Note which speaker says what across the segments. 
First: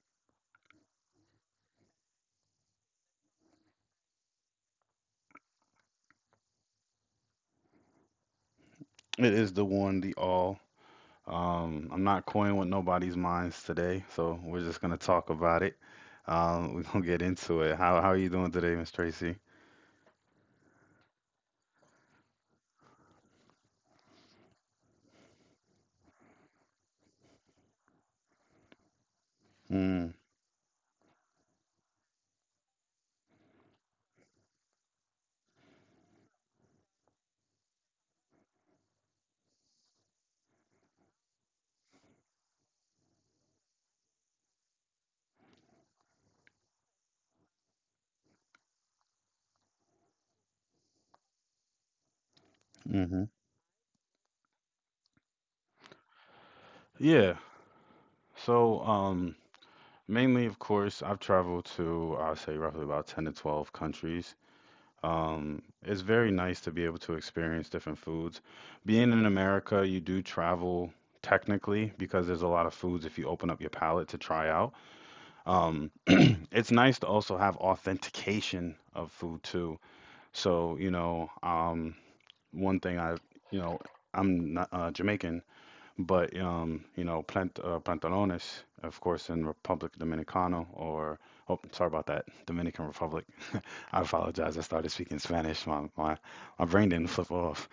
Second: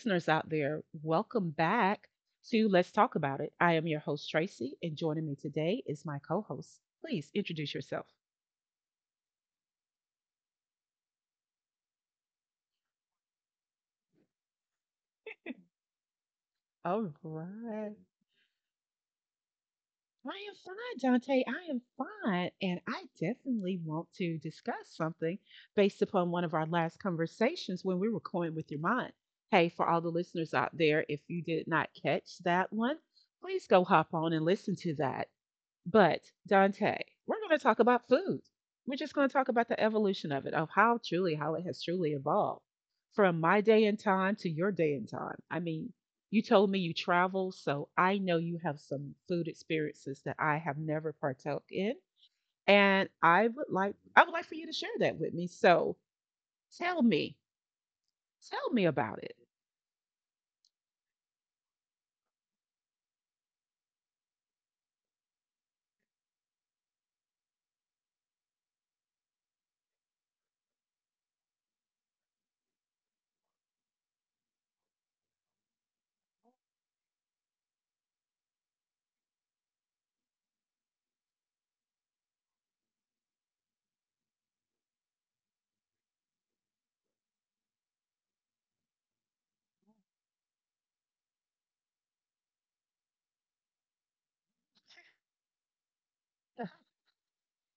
Speaker 1: listeners out there. Welcome back to Let's Talk About It. I am your host, Tracy, and joining me today is my co host. Please introduce yourself.
Speaker 2: It is the one, the all. I'm not coying with nobody's minds today, so we're just gonna talk about it. We're gonna
Speaker 1: All
Speaker 2: get into it.
Speaker 1: right.
Speaker 2: How are you doing today, Miss Tracy?
Speaker 1: I am fine, Dante. I am fine. And I definitely want to discuss something based upon one of our last conversations when we were going with your mind. Hey, for all the
Speaker 2: Mm,
Speaker 1: listeners out there, if you did not catch that one, please go hop on and listen to that. But Dante, we're going to talk about food. We're just going to talk about the evolution of it, of how truly, how it has truly evolved from my day and time to your day and time. I mean, you told me you travel, so I know you have some food experiences that I have never partook in, and
Speaker 2: mm-hmm.
Speaker 1: I would like for you to share that with me. So tell me,
Speaker 2: Yeah.
Speaker 1: tell
Speaker 2: So,
Speaker 1: me about it.
Speaker 2: um, mainly, of course, I've traveled to, I would say, roughly about 10 to 12 countries. It's very nice to be able to experience different foods. Being in America, you do travel technically because there's a lot of foods if you open up your palate to try out. It's nice to also have authentication of food too, so one thing I you know I'm not Jamaican, but you know, plant pantalones, of course, in republic dominicana or, oh, sorry about that, Dominican Republic. I apologize, I started speaking Spanish. My brain didn't flip off.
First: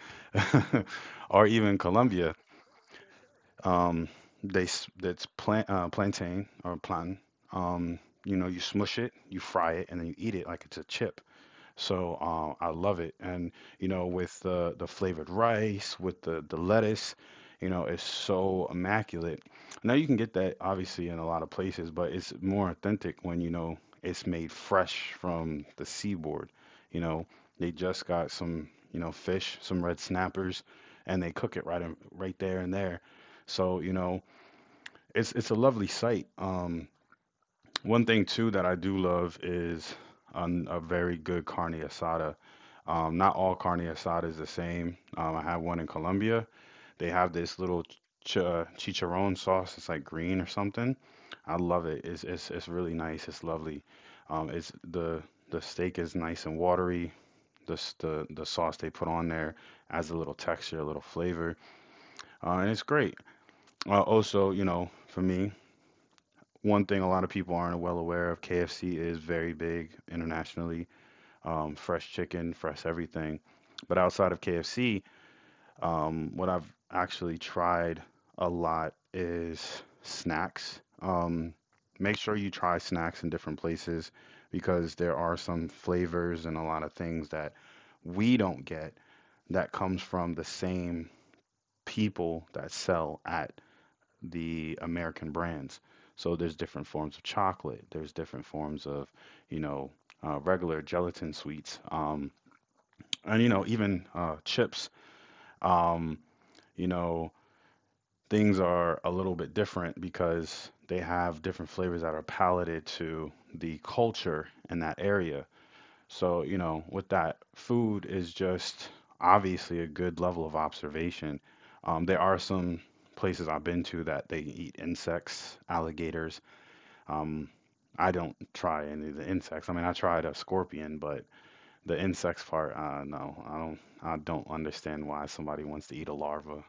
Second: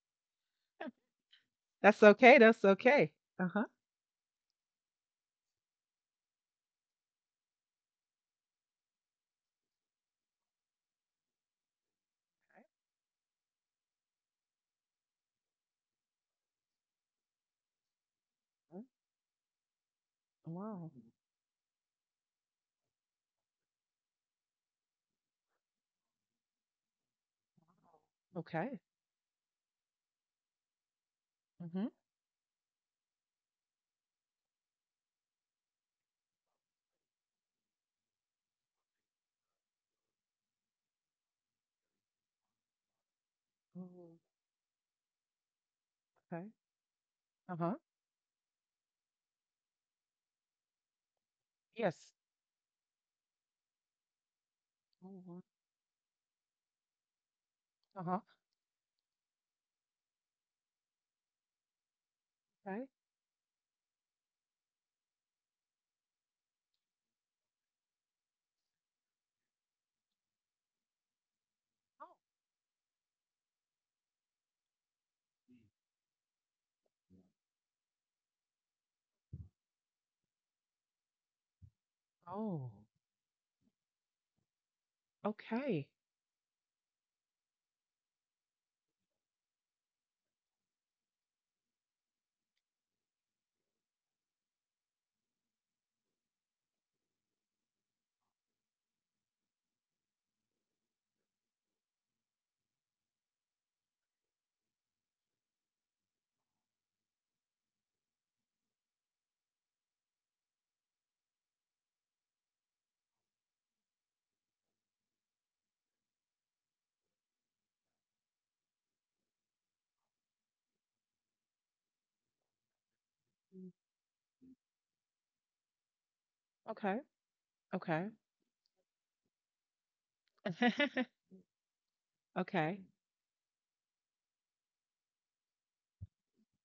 Speaker 2: Or even
Speaker 1: That's
Speaker 2: Colombia.
Speaker 1: okay. That's okay. Uh huh.
Speaker 2: um, that's plantain or plantain. Um, you know, you smush it, you fry it, and then you eat it like it's a chip. So I love it, and you know, with the flavored rice, with the lettuce, you know, it's so immaculate. Now you can get that
Speaker 1: Wow.
Speaker 2: obviously in a lot of places, but it's more authentic when you know it's made fresh from the seaboard. You know, they just got some,
Speaker 1: Okay.
Speaker 2: you know, fish, some red snappers, and they cook it right
Speaker 1: Mm-hmm.
Speaker 2: in, right there and there. So you know, it's a lovely sight. One thing too that I do love is a very good carne asada. Not all carne asada is the same. I have one in
Speaker 1: Okay.
Speaker 2: Colombia. They have
Speaker 1: Uh
Speaker 2: this
Speaker 1: huh.
Speaker 2: little ch chicharron sauce. It's like green or something. I love it.
Speaker 1: Yes.
Speaker 2: It's really nice. It's lovely. It's
Speaker 1: Oh, wow.
Speaker 2: the steak is nice and watery. The s-
Speaker 1: Uh-huh.
Speaker 2: the the sauce they put on there adds a little texture, a little flavor, and it's
Speaker 1: Okay.
Speaker 2: great. Also, you know, for me. One thing a lot of people aren't well aware of, KFC is very big internationally.
Speaker 1: Oh.
Speaker 2: Fresh chicken, fresh everything. But outside of KFC, what I've actually tried a lot is snacks. Make sure you
Speaker 1: Oh,
Speaker 2: try snacks in different places because there are some
Speaker 1: okay.
Speaker 2: flavors and a lot of things that we don't get that comes from the same people that sell at the American brands. So there's different forms of chocolate. There's different forms of, you know, regular gelatin sweets, and you know, even chips. Um, you know, things are a little bit different because they have different flavors that are palated to the culture in that area. So you know, with that, food is just obviously a good level of observation. There are some places I've
Speaker 1: Mm.
Speaker 2: been to that they eat insects, alligators.
Speaker 1: Okay.
Speaker 2: Um,
Speaker 1: Okay.
Speaker 2: I don't try any of the insects. I mean, I tried a scorpion, but the insects part,
Speaker 1: Okay.
Speaker 2: no, I don't. I don't understand why somebody wants to eat a larva,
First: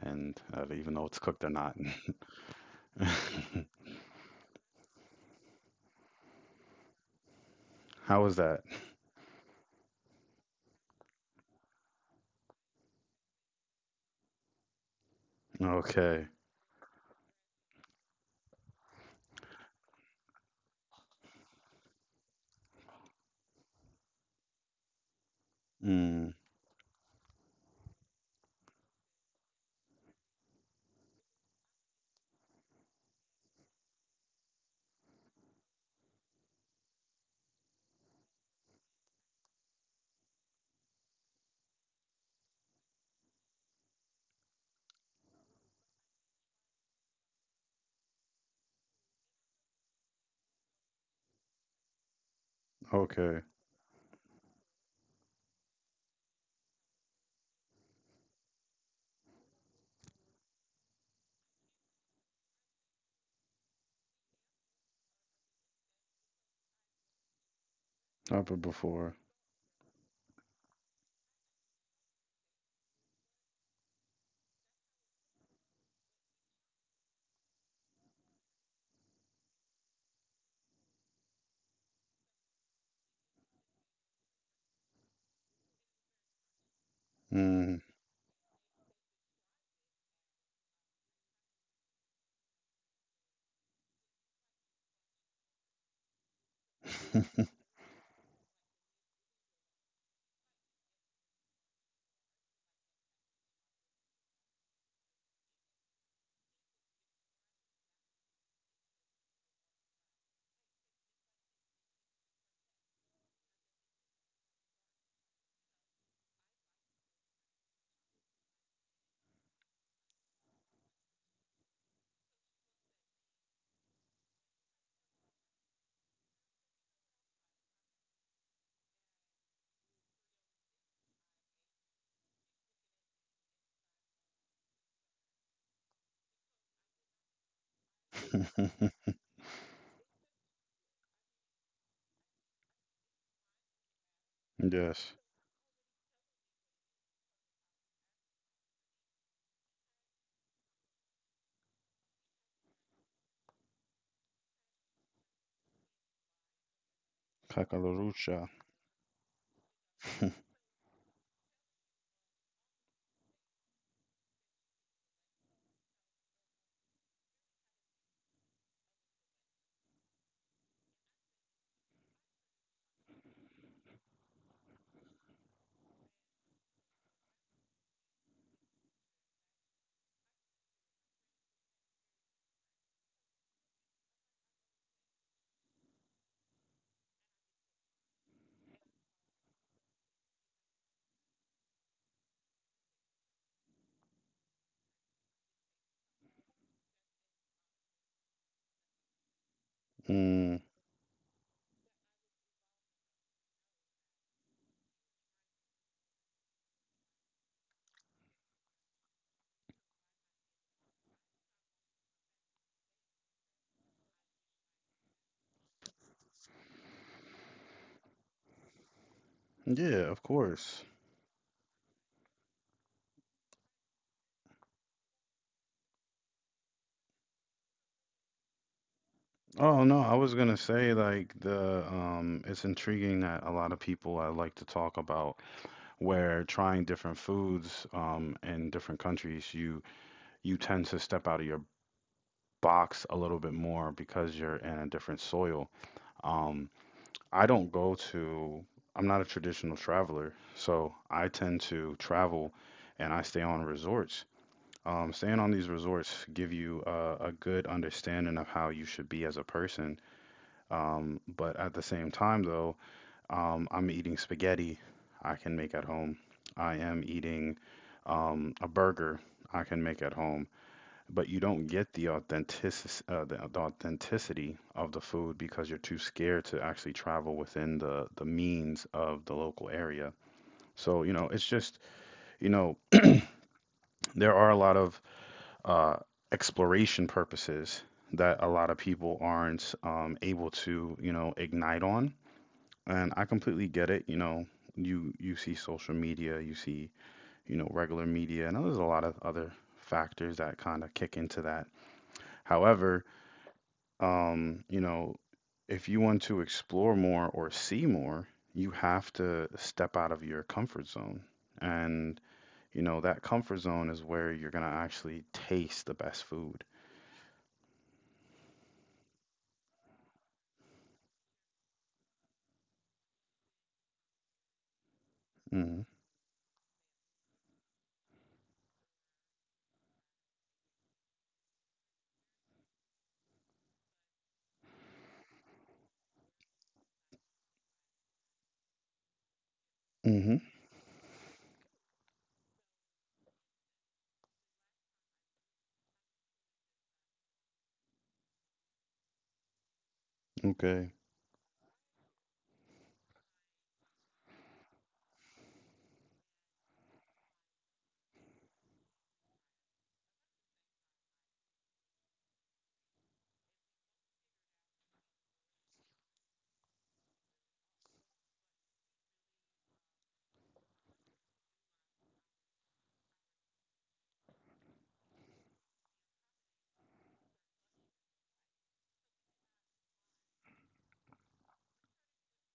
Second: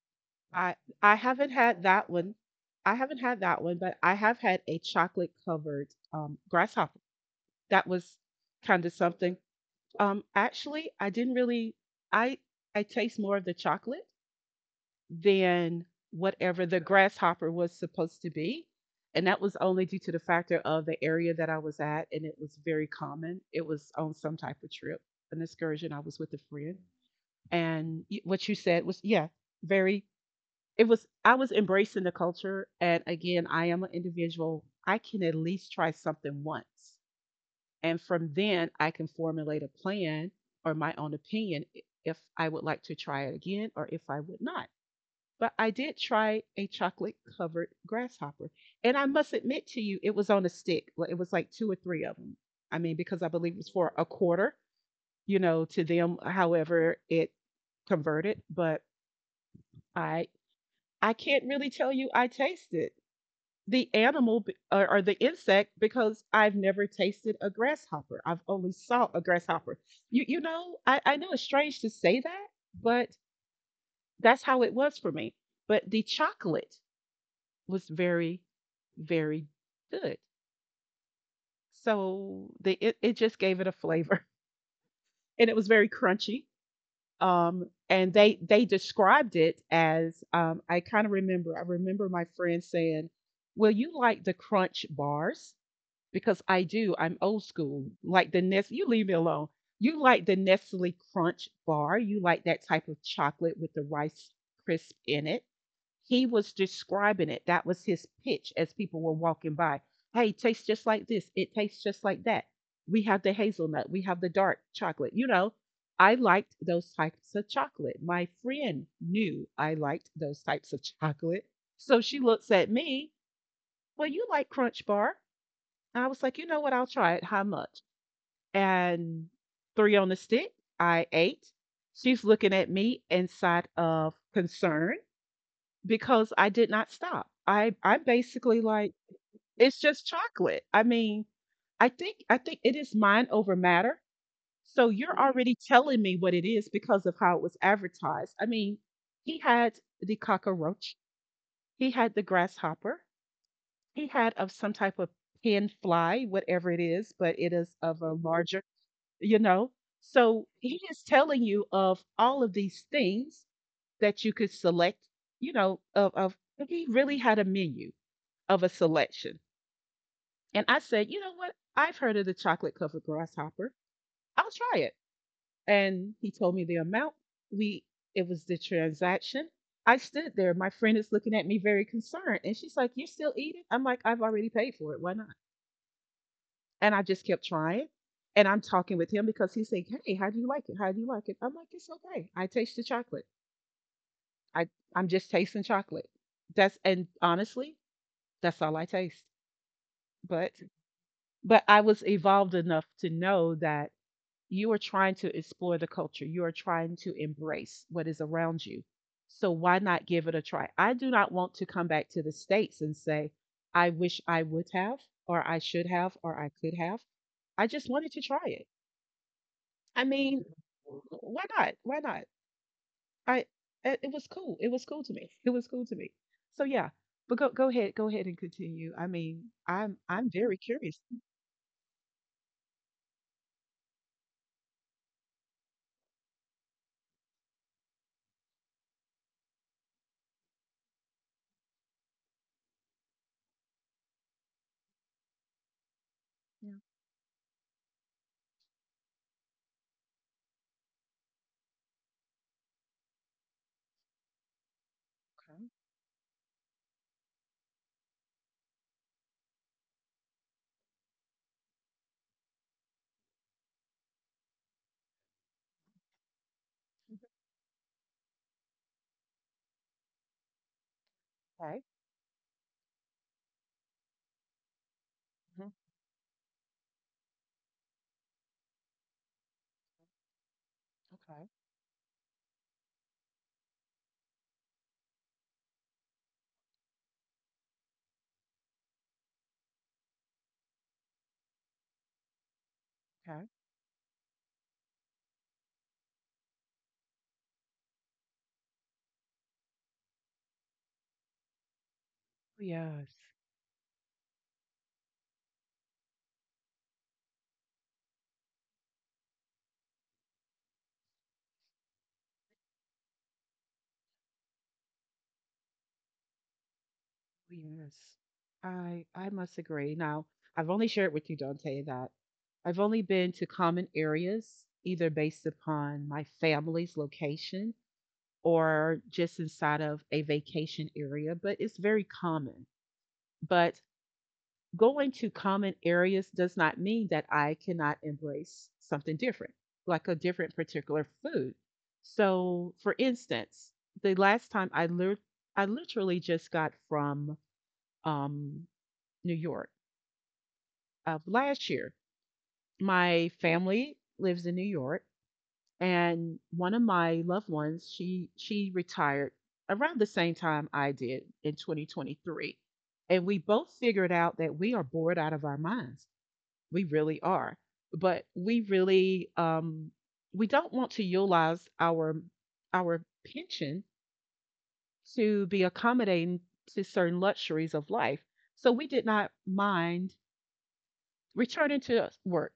Speaker 2: and
Speaker 1: I
Speaker 2: even though
Speaker 1: I
Speaker 2: it's cooked or
Speaker 1: haven't
Speaker 2: not.
Speaker 1: had that one. I haven't had that one, but I have had a chocolate covered grasshopper. That was
Speaker 2: How was that?
Speaker 1: kind of something. Actually, I didn't really I I taste more of the chocolate, than
Speaker 2: Okay.
Speaker 1: whatever the grasshopper was supposed to be. And that was only due to the factor of the area that I was at, and it was very common. It was on some type of trip, an excursion. I was
Speaker 2: Mm,
Speaker 1: with a friend, and what you said was, yeah, very. It was. I was embracing the culture, and again, I am an individual. I can at least try something once, and from then I can formulate a plan or my own opinion if I would like to try it again or if I would not, but I did try a chocolate covered grasshopper. And I must admit to you, it was on a stick. Like, it was like two or three of them. I mean, because I
Speaker 2: okay.
Speaker 1: believe it was for a quarter, you know, to them, however it converted. But I I can't really tell you I tasted the or the insect, because I've never tasted a grasshopper. I've
Speaker 2: Up
Speaker 1: only saw
Speaker 2: before.
Speaker 1: a grasshopper. You know, I know it's strange to say that, but that's how it was for me. But the chocolate was very, very good. So it just gave it a flavor, and it was very crunchy.
Speaker 2: Mm.
Speaker 1: And they described it as I kind of remember. I remember my friend saying, "Well, you like the crunch bars, because I do. I'm old school, like the Nest. You leave me alone. You like the Nestle Crunch bar. You like that type of chocolate with the Rice Crisp in it." He was describing it. That was his pitch as people were walking by. Hey, it tastes just like this. It tastes just like that. We have the hazelnut. We have the dark chocolate. You know, I liked those types of chocolate. My friend knew I liked those types of chocolate. So she looks at me, well, you like Crunch Bar. And I was like, you know what? I'll try it. How much? And three on the stick. I ate. She's looking at me inside of concern. Because I did not stop. I'm basically like, "It's just chocolate." I mean, I think it is mind over matter. So
Speaker 2: yes.
Speaker 1: you're, mhm, already telling me what it is because of how it was advertised. I mean, he had the cockroach, he had the grasshopper, he had of some type of pin fly, whatever it is, but it is of a
Speaker 2: Kakalarusha.
Speaker 1: larger, you know. So he is telling you of all of these things that you could select, you know, of he really had a menu, of a selection. And I said, you know what? I've heard of the chocolate covered grasshopper. I'll try it. And he told me the amount. We it was the transaction. I stood there. My friend is looking at me very concerned. And she's like, you're still eating? I'm like, I've already paid for it. Why not? And I just kept trying. And I'm talking with him because he's saying, hey, how do you like it? How do you like it? I'm like, it's okay. I taste the chocolate. I, I'm just tasting chocolate. That's, and honestly, that's all I taste. But
Speaker 2: mm,
Speaker 1: But I was evolved enough to know that you are trying to explore the culture. You are trying to embrace what is around you. So why not give it a try? I do not want to come back to the States and say, I wish I would have, or I should have, or I could have. I just wanted to try it. I
Speaker 2: yeah, of
Speaker 1: mean,
Speaker 2: course.
Speaker 1: why not? Why not? I it, it was cool. It was cool to me. It was cool to me. So yeah, but go go ahead and continue. I mean,
Speaker 2: Oh no,
Speaker 1: I'm
Speaker 2: I
Speaker 1: I'm
Speaker 2: was gonna
Speaker 1: very
Speaker 2: say
Speaker 1: curious.
Speaker 2: like the it's intriguing that a lot of people I like to talk about where trying different foods in different countries, you tend to step out of your box a little bit more because you're in a different soil. Um
Speaker 1: Yeah,
Speaker 2: I don't go to I'm not a traditional traveler, so I tend to travel and I stay on resorts. Staying on
Speaker 1: okay.
Speaker 2: these resorts give you a good understanding of how you should be as a person, but at the same time, though, I'm eating spaghetti I can make at home. I am eating a burger I can make at home. But you don't
Speaker 1: Okay.
Speaker 2: get the authenticity of the food because you're too scared to actually travel within the means of the local area. So, you know,
Speaker 1: Mhm.
Speaker 2: it's just, you know, there are a lot of uh, exploration purposes that a lot of people aren't able to, you know, ignite on. And I
Speaker 1: Okay. Oh,
Speaker 2: completely get it. You know, you see social media, you see, you know, regular media, and there's a lot of other factors that kind of kick into that. However,
Speaker 1: yes.
Speaker 2: you know, if you want to explore more or see more, you have to step out of your comfort zone. And, you know, that comfort zone is where you're gonna actually taste the best food.
Speaker 1: Oh, yes. I must agree. Now, I've only shared with you, Dante, that I've only been to common areas either based
Speaker 2: Hmm.
Speaker 1: upon my family's location or just inside of a vacation area, but it's very common. But going to common areas does not mean that I cannot embrace something different, like a
Speaker 2: Hmm.
Speaker 1: different particular food. So, for instance, the last time I lit- I literally just got from um, New York
Speaker 2: Okay.
Speaker 1: of last year. My family lives in New York, and one of my loved ones, she retired around the same time I did in 2023, and we both figured out that we are bored out of our minds. We really are, but we really, we don't want to utilize our pension to be accommodating to certain luxuries of life. So we did not mind returning to work,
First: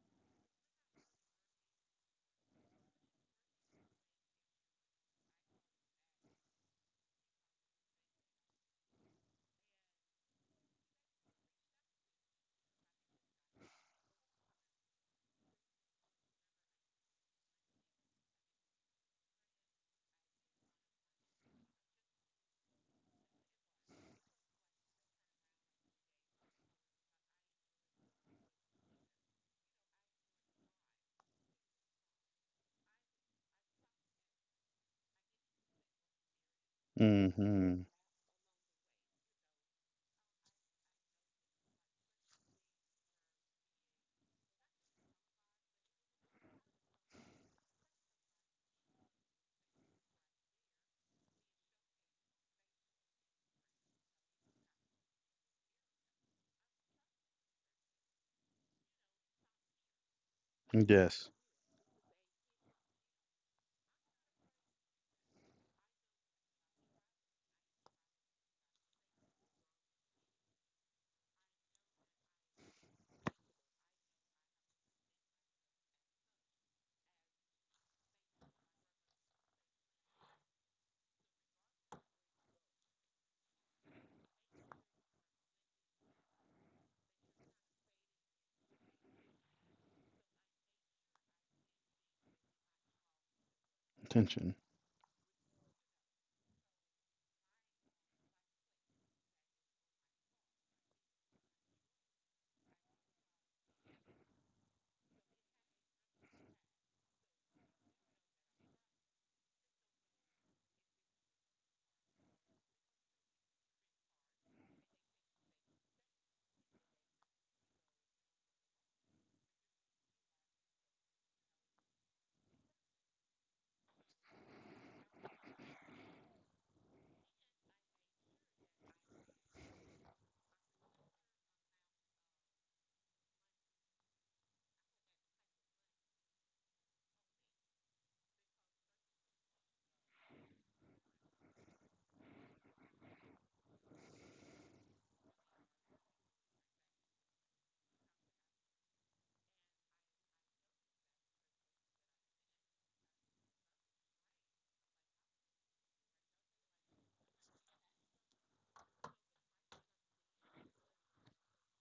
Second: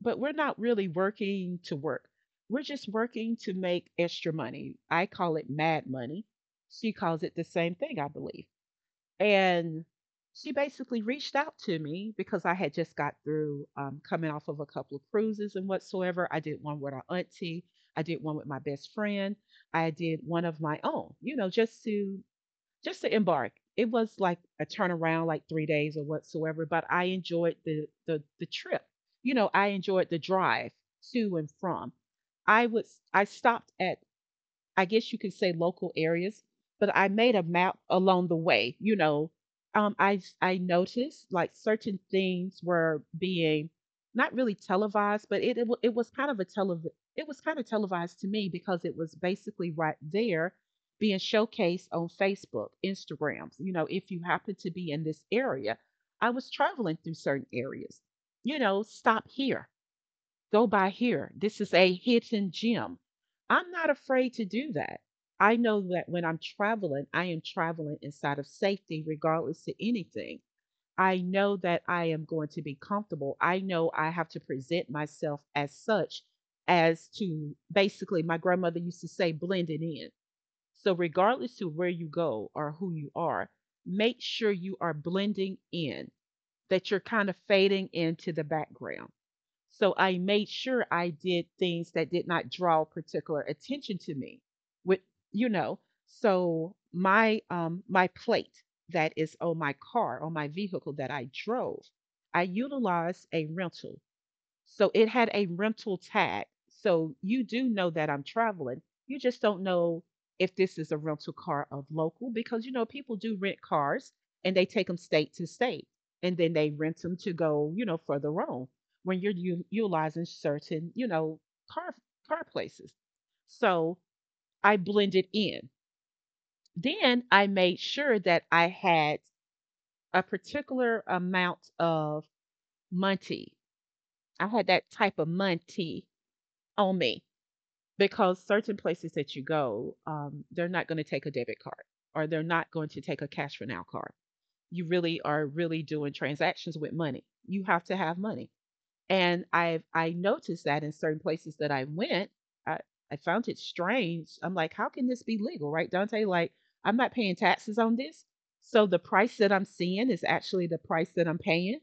Speaker 1: but we're not really working to work. We're just working to make extra money. I call it mad money. She calls it the same thing, I believe. And she basically reached out to me because I had just got through, coming off of a couple of cruises and whatsoever. I did one with our auntie, I did one with my best friend, I did one of my own, you know, just to embark. It was like a turnaround, like 3 days or whatsoever, but I enjoyed the trip. You know, I enjoyed the drive to and from. I stopped at, I guess you could say, local areas, but I made a map
Speaker 2: Hmm.
Speaker 1: along the way, you know. Um, I I noticed like certain things were being not really televised, but it was kind of a tele it was kind of televised to me because it was basically right there being showcased on Facebook, Instagrams, you know, if you happen to be in this area. I was traveling through certain areas. You know, stop here, go by
Speaker 2: Yes.
Speaker 1: here. This is a hidden gem. I'm not afraid to do that. I know that when I'm traveling, I am traveling inside of safety, regardless to anything. I know that I am going to be comfortable. I know I have to present myself as such, as to basically, my grandmother used to say, blend it in. So, regardless to where you go or who you are, make sure you are blending in, that you're kind of fading into the background. So I made sure I did things that did not draw particular attention to me.
Speaker 2: Attention.
Speaker 1: With, you know, so my my plate that is on my car, on my vehicle that I drove, I utilized a rental, so it had a rental tag. So you do know that I'm traveling. You just don't know if this is a rental car of local, because you know people do rent cars and they take them state to state and then they rent them to go, you know, further on when you're utilizing certain, you know, car car places. So I blended in. Then I made sure that I had a particular amount of Monty. I had that type of Monty on me. Because certain places that you go, they're not gonna take a debit card or they're not going to take a cash for now card. You really are really doing transactions with money. You have to have money. And I noticed that in certain places that I went, I, I found it strange. I'm like, how can this be legal, right, Dante? Like, I'm not paying taxes on this. So the price that I'm seeing is actually the price that I'm paying.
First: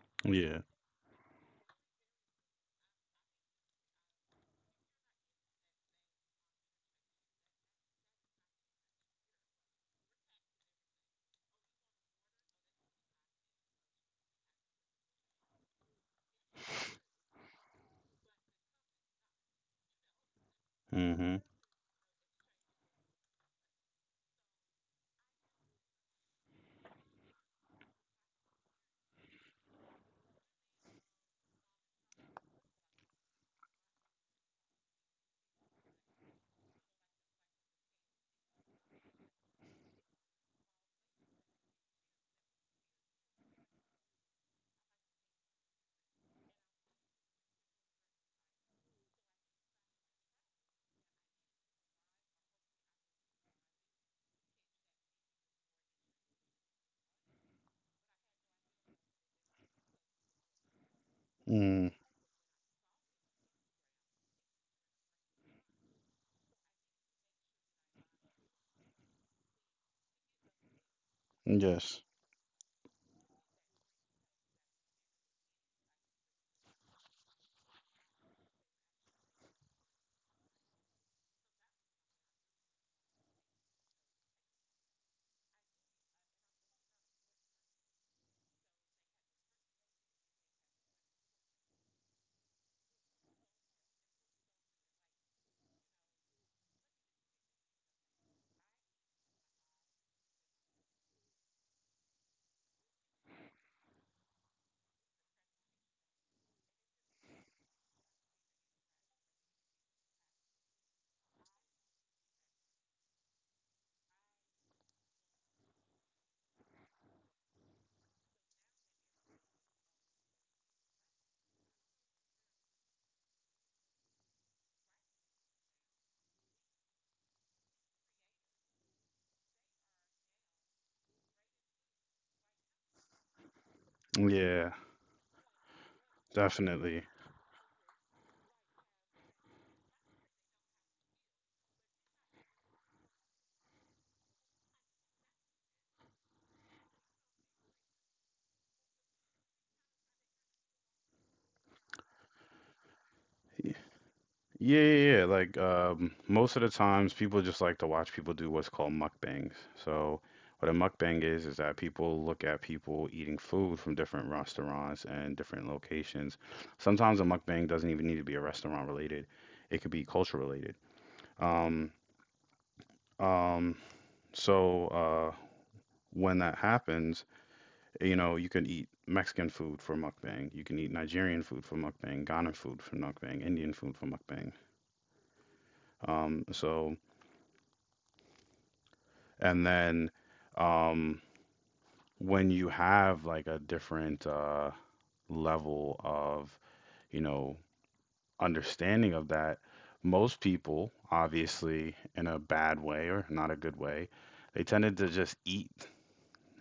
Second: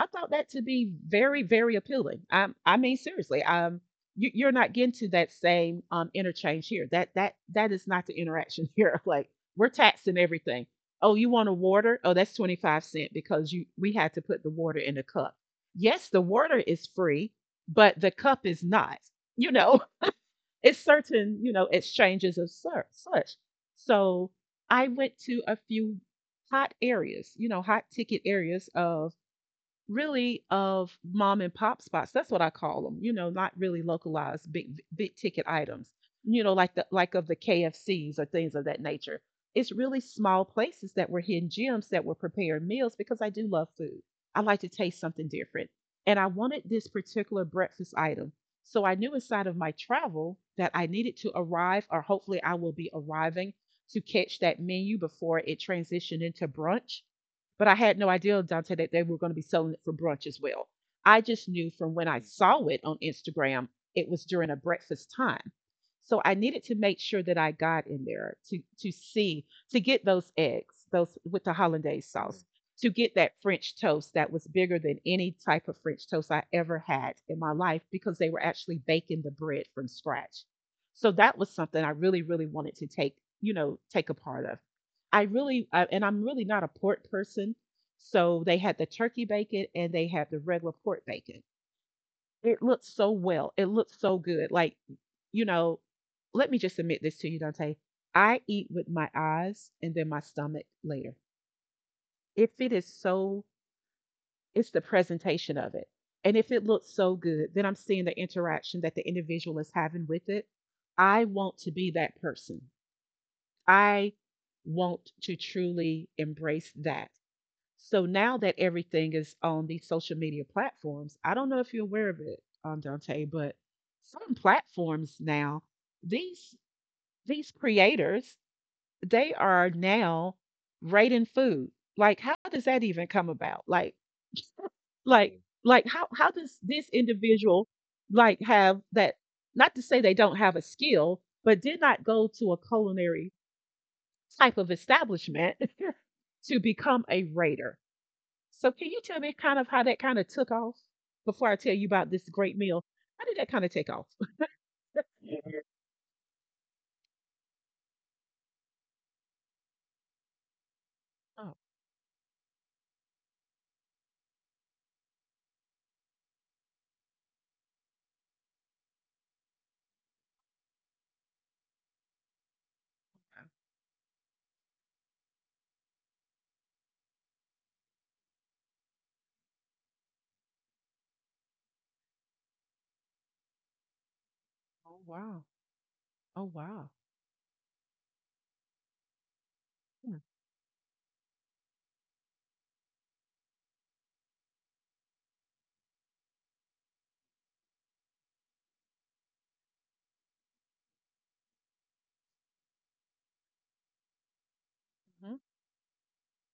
Speaker 1: I thought that
Speaker 2: Yeah.
Speaker 1: to be very, very appealing. I mean, seriously, you're not getting to that same interchange here. That is not the interaction here. Like, we're taxing everything. Oh, you want a water? Oh, that's 25 cent because you we had to put the water in the cup. Yes, the water is free, but the cup is not. You know, it's certain,
Speaker 2: Hmm.
Speaker 1: exchanges of such. So I went to a few hot areas, hot ticket areas of really of mom and pop spots. That's what I call them. Not really localized big ticket items. Like the like of the KFCs or things of that nature. It's really small places that were hidden gems that were prepared meals because I do love food. I like to taste something different. And I wanted this particular breakfast item. So I knew inside of my travel that I needed to arrive, or hopefully I will be arriving, to catch that menu before it transitioned into brunch, but I had no idea, Dante, that they were going to be selling it for brunch as well. I just knew,
Speaker 2: Mm.
Speaker 1: from when I saw it on Instagram, it was during a breakfast time. So I needed to make sure that I got in there to see, to get those eggs, those with the
Speaker 2: Yes.
Speaker 1: hollandaise sauce, to get that French toast that was bigger than any type of French toast I ever had in my life, because they were actually baking the bread from scratch. So that was something I really, really wanted to take, take a part of. And I'm really not a port person. So they had the turkey bacon and they had the regular port bacon. It looked so well. It looked so good. Like, you know, let me just admit this to you, Dante. I eat with my eyes and then my stomach later. If it is so, it's the presentation of it. And if it looks so good, then I'm seeing the interaction that the individual is having with it. I want to be that person. I want to truly embrace that. So now that everything is on these social media platforms, I don't know if you're aware of it, Dante, but certain platforms now, these these creators, they are now rating food. Like, how does that even come about?
Speaker 2: Yeah,
Speaker 1: How does this
Speaker 2: definitely.
Speaker 1: individual like have that? Not to say they don't have a skill, but did not go to a culinary type of establishment to become a rater. So can you tell me kind of how that kind of took off before I tell you about this great meal? How did that kind of
Speaker 2: Y-
Speaker 1: take off?
Speaker 2: Yeah, yeah, yeah.
Speaker 1: Yeah.
Speaker 2: Like most of the times, people just like to watch people do what's called mukbangs. So, what a mukbang
Speaker 1: Oh,
Speaker 2: is that people look at people eating food from different restaurants and different locations. Sometimes a mukbang doesn't even need to be a restaurant related; it could be culture related. Um, um, so uh, when that happens, you know, you can eat Mexican food for mukbang, you can eat Nigerian food for mukbang, Ghana food for mukbang, Indian food for mukbang.
Speaker 1: oh wow. Oh wow.
Speaker 2: So and then
Speaker 1: Hmm.
Speaker 2: um, when you have like a different level of, you know, understanding of that, most people, obviously in a bad way or not a good way, they tended to just eat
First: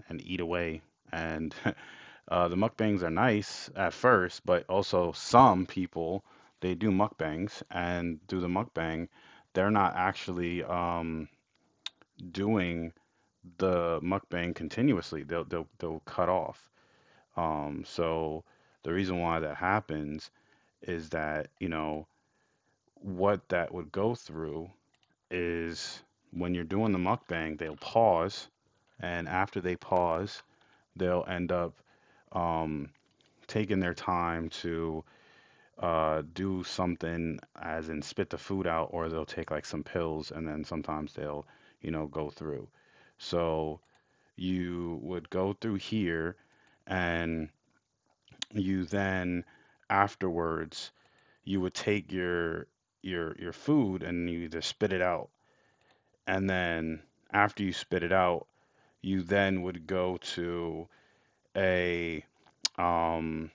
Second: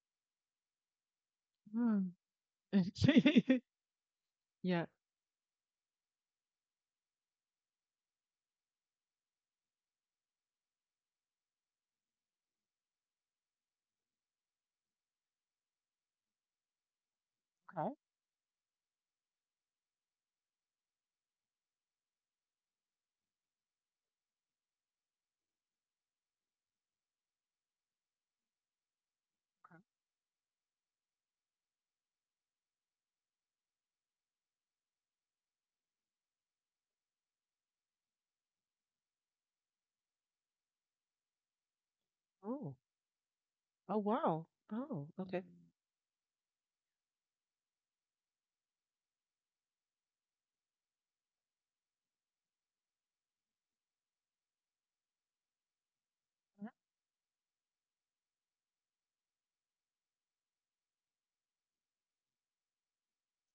Speaker 2: and eat away. And
Speaker 1: Mhm.
Speaker 2: the mukbangs are
Speaker 1: Mm.
Speaker 2: nice at first, but
Speaker 1: yeah.
Speaker 2: also some people they do mukbangs and do the mukbang, they're not actually doing the mukbang continuously. They'll cut off.
Speaker 1: Okay.
Speaker 2: So the reason why that happens is that, you know, what that would go through is when you're doing the mukbang, they'll pause, and after they pause, they'll end up um, taking their time to do something, as in spit the food out, or they'll take like some pills, and then sometimes they'll, you know, go through.
Speaker 1: Oh.
Speaker 2: So
Speaker 1: Oh wow.
Speaker 2: you
Speaker 1: Oh.
Speaker 2: would
Speaker 1: Okay.
Speaker 2: go through here, and you then afterwards you would take your your food and you either spit it out, and then after you spit it out, you then would go to a um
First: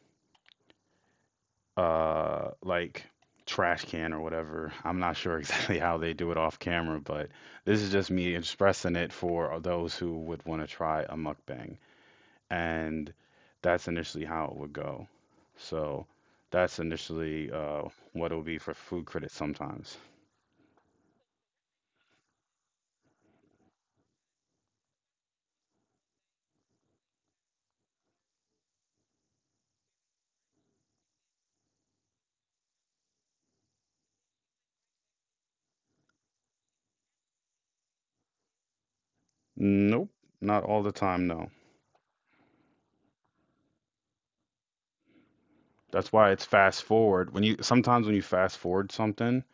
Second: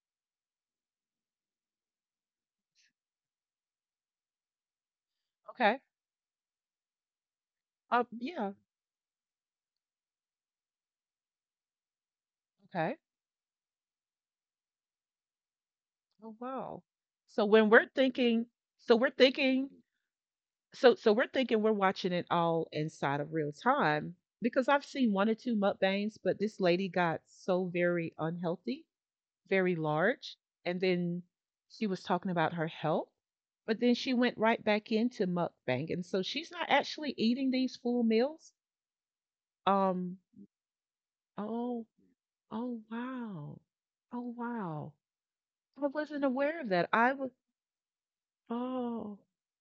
Speaker 2: like trash can or whatever. I'm not sure exactly
Speaker 1: Okay.
Speaker 2: how they do it off camera, but this is just me
Speaker 1: Yeah.
Speaker 2: expressing it for those who would want to try a mukbang.
Speaker 1: Okay.
Speaker 2: And that's initially how it would go. So
Speaker 1: Oh
Speaker 2: that's
Speaker 1: wow. So
Speaker 2: initially
Speaker 1: when we're
Speaker 2: what it'll
Speaker 1: thinking,
Speaker 2: be for
Speaker 1: so
Speaker 2: food
Speaker 1: we're
Speaker 2: critics
Speaker 1: thinking
Speaker 2: sometimes.
Speaker 1: so we're thinking we're watching it all inside of real time, because I've seen one or two mukbangs, but this lady got so very unhealthy, very large, and then she was talking about her health, but then she went right back into mukbang, and so she's not actually eating these full meals. Um.
Speaker 2: Nope, not all the time, no.
Speaker 1: Oh. Oh wow. Oh wow. I
Speaker 2: That's
Speaker 1: wasn't
Speaker 2: why it's
Speaker 1: aware of that.
Speaker 2: fast
Speaker 1: I was.
Speaker 2: forward. When you sometimes when you fast forward
Speaker 1: Oh
Speaker 2: something,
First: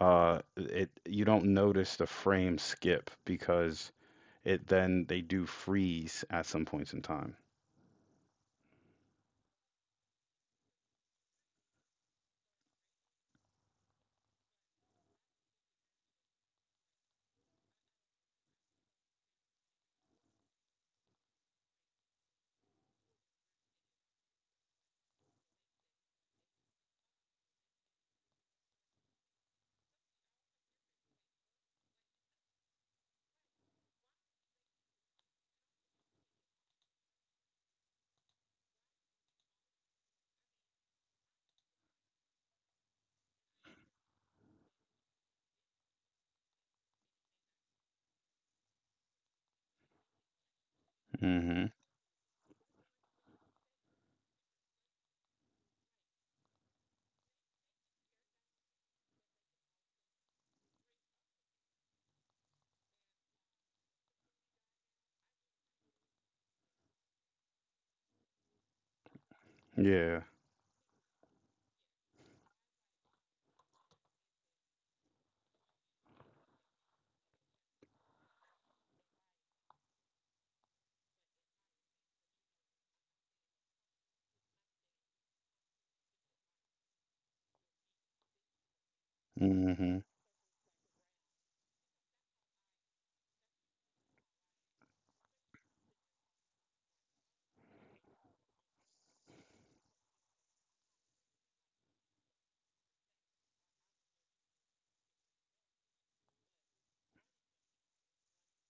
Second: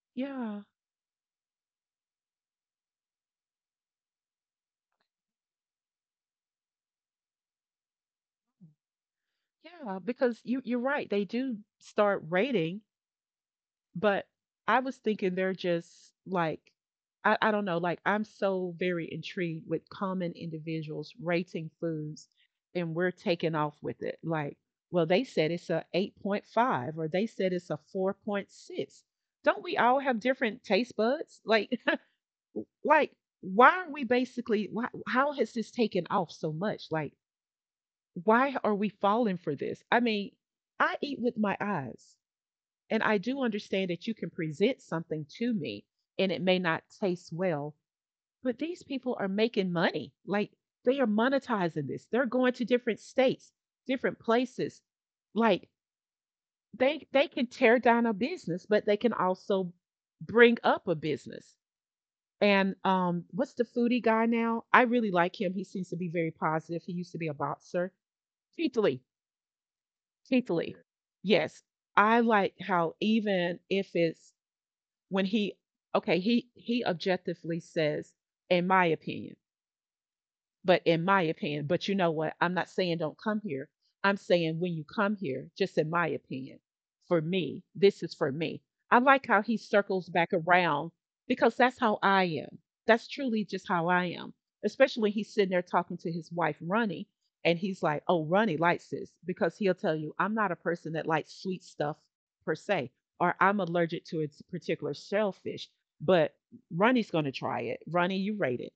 Speaker 1: yeah.
Speaker 2: it you don't notice the frame skip because it then they do freeze at some points in time.
Speaker 1: Yeah. Because you're right. They do start rating. But I was thinking they're just like I don't know, like, I'm so very intrigued with common individuals rating foods, and we're taking off with it. Like, well, they said it's a 8.5 or they said it's a 4.6. Don't we all have different taste buds? Like, like, why are we basically why, how has this taken off so much? Like, why are we falling for this? I mean, I eat with my eyes. And I do understand that you can present something to me and it may not taste well, but these people are making money. Like, they are
Speaker 2: Mm-hmm.
Speaker 1: monetizing this. They're going to different states, different places. Like, they can tear down a business, but they can also bring up a business. And what's the foodie guy now? I really like him. He seems to be very positive. He used to be a boxer. Keith Lee.
Speaker 2: Yeah.
Speaker 1: Keith Lee. Yes. I like how, even if it's, when he, okay, he objectively says, in my opinion, but you know what? I'm not saying don't come here. I'm saying when you come here, just in my opinion, for me, this is for me. I like how he
Speaker 2: Mm-hmm.
Speaker 1: circles back around, because that's how I am. That's truly just how I am, especially when he's sitting there talking to his wife, Ronnie, and he's like, oh, Ronnie likes this, because he'll tell you, I'm not a person that likes sweet stuff per se, or I'm allergic to its particular shellfish, but Ronnie's going to try it. Ronnie, you rate it,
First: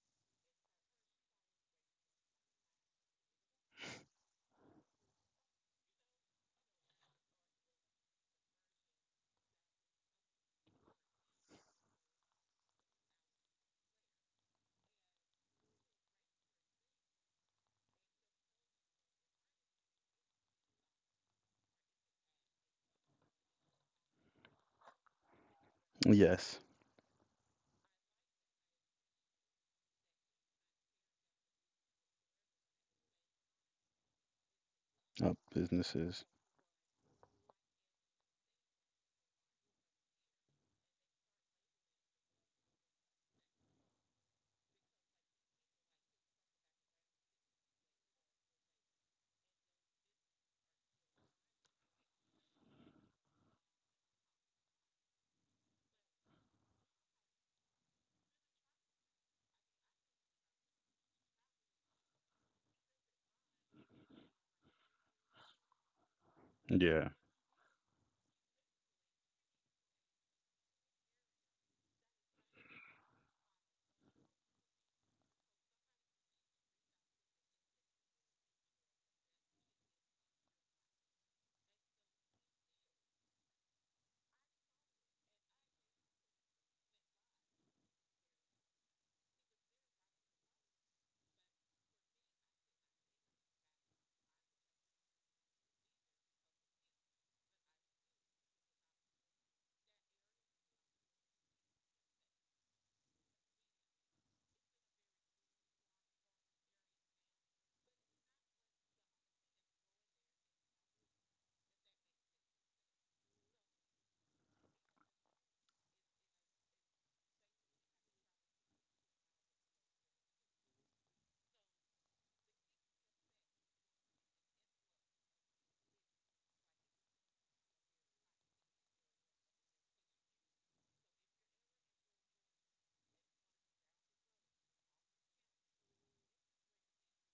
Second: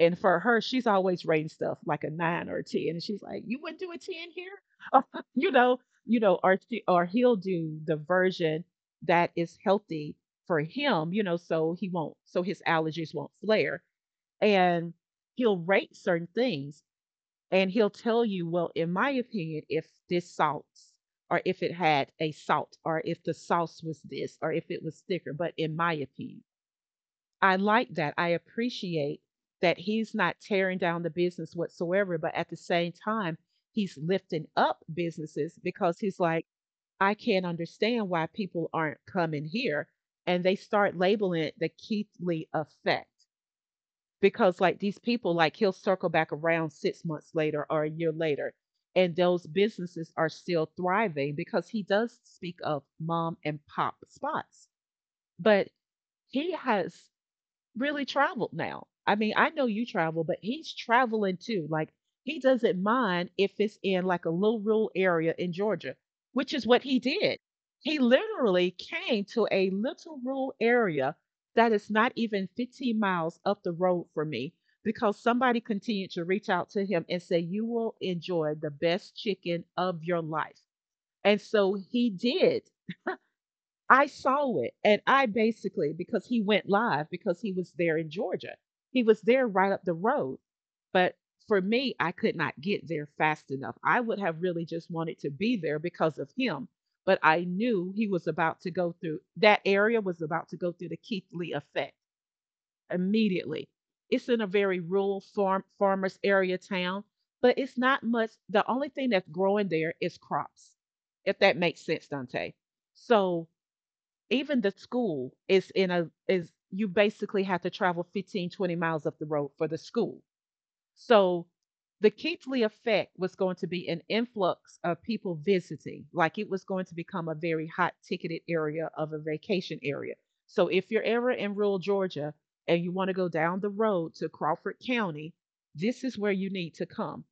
Speaker 1: and for her, she's always rating stuff like a nine or a 10, and she's like, "You wouldn't do a 10 here," you know, or she, or he'll do the version that is healthy for him, you know, so he won't, so his allergies won't flare, and he'll rate certain things, and he'll tell you, "Well, in my opinion, if this salt." Or if it had a salt, or if the sauce was this, or if it was thicker. But in my opinion,
Speaker 2: Yes.
Speaker 1: I like that. I appreciate that he's not tearing down the business whatsoever, but at the same time, he's lifting up
Speaker 2: Up
Speaker 1: businesses, because he's
Speaker 2: businesses.
Speaker 1: like, I can't understand why people aren't coming here. And they start labeling it the Keithley effect because, like, these people, like, he'll circle back around 6 months later or a year later, and those businesses are still thriving, because he does speak of mom and pop spots. But he has really traveled now. I mean, I know you travel, but he's traveling too. Like, he doesn't mind if it's in like a little rural area in Georgia, which is what he
Speaker 2: Yeah.
Speaker 1: did. He literally came to a little rural area that is not even 15 miles up the road from me, because somebody continued to reach out to him and say, you will enjoy the best chicken of your life. And so he did. I saw it. And I basically, because he went live, because he was there in Georgia, he was there right up the road. But for me, I could not get there fast enough. I would have really just wanted to be there because of him. But I knew he was about to go through that area, was about to go through the Keithley effect immediately. It's in a very rural farmers area town, but it's not much. The only thing that's growing there is crops, if that makes sense, Dante. So even the school is in a is you basically have to travel 15 20 miles up the road for the school. So the Keithley effect was going to be an influx of people visiting. Like, it was going to become a very hot ticketed area, of a vacation area. So if you're ever in rural Georgia and you want to go down the road to Crawford County, this is where you need to come.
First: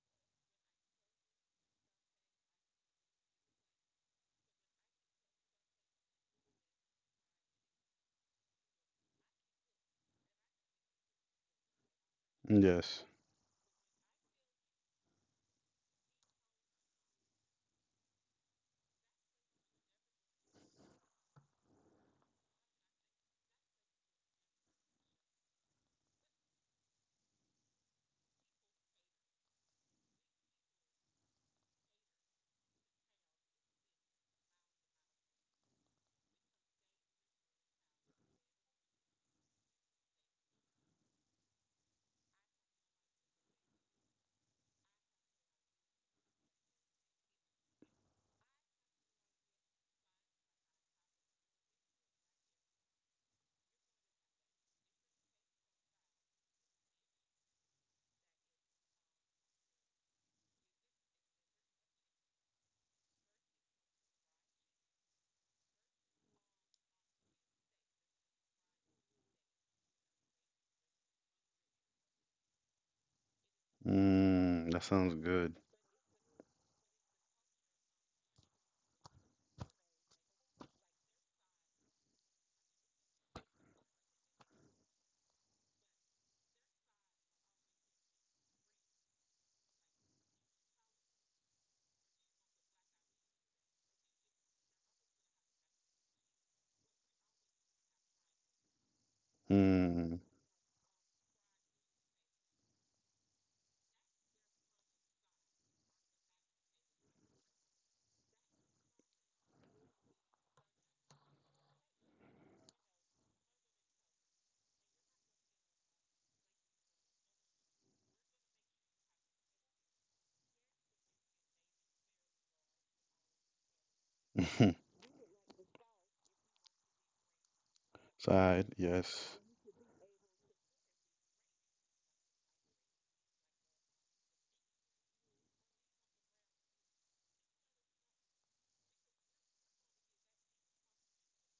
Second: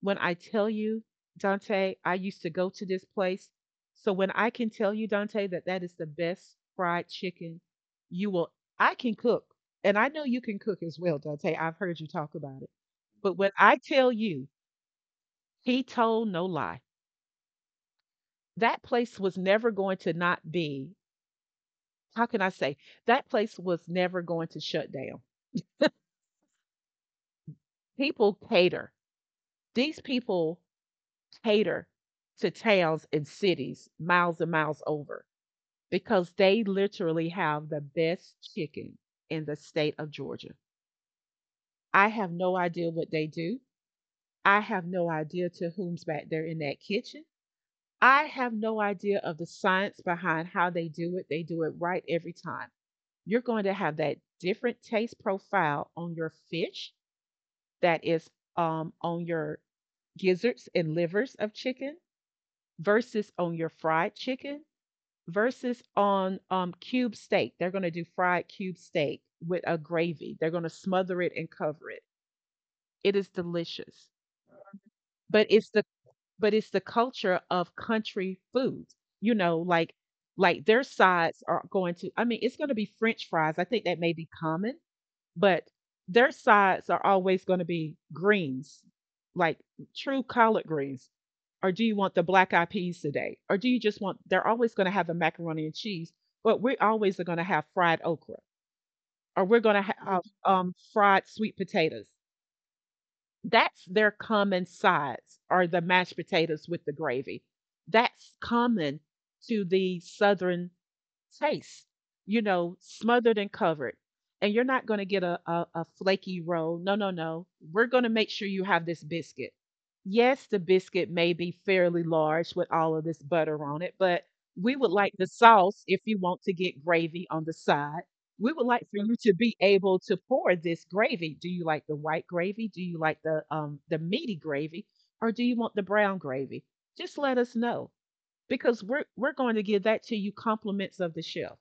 Speaker 1: When I tell you, Dante, I used to go to this place. So when I can tell you, Dante, that that is the best fried chicken you will, I can cook. And I know you can cook as well, Dante. I've heard you talk about it.
Speaker 2: Yes.
Speaker 1: But when I tell you, he told no lie. That place was never going to not be, how can I say, that place was never going to shut down. People cater. These people cater to towns and cities miles and miles over, because they literally have the best chicken in the state of Georgia. I have no idea what they do. I have no idea to whom's back there in that kitchen. I have no idea of the science behind how they do it. They do it right every time. You're going to have that different taste profile on your fish, that is on your gizzards and livers of chicken, versus on your fried chicken, versus on cube steak. They're going to do fried cube steak with a gravy. They're going to smother it and cover it. It is delicious.
Speaker 2: Mm, that sounds
Speaker 1: But
Speaker 2: good.
Speaker 1: it's the but it's the culture of country foods. You know, like like their sides are going to, I mean, it's going to be french fries. I think that may be common, but their sides are always going to be greens, like true collard greens. Or do you want the black eyed peas today? Or do you just want, they're always going to have the macaroni and cheese, but we're always going to have fried okra or we're going to
Speaker 2: Mm.
Speaker 1: have fried sweet potatoes. That's their common sides or the mashed potatoes with the gravy. That's common to the Southern taste, you know, smothered and covered. And you're not going to get a flaky roll. No, no, no. We're going to make sure you have this biscuit. Yes, the biscuit may be fairly large with all of this butter on it, but we would like the sauce if you want to get gravy on the side. We would
Speaker 2: Side,
Speaker 1: like for you to
Speaker 2: yes.
Speaker 1: be able to pour this gravy. Do you like the white gravy? Do you like the the meaty gravy or do you want the brown gravy? Just let us know because we're going to give that to you compliments of the shelf,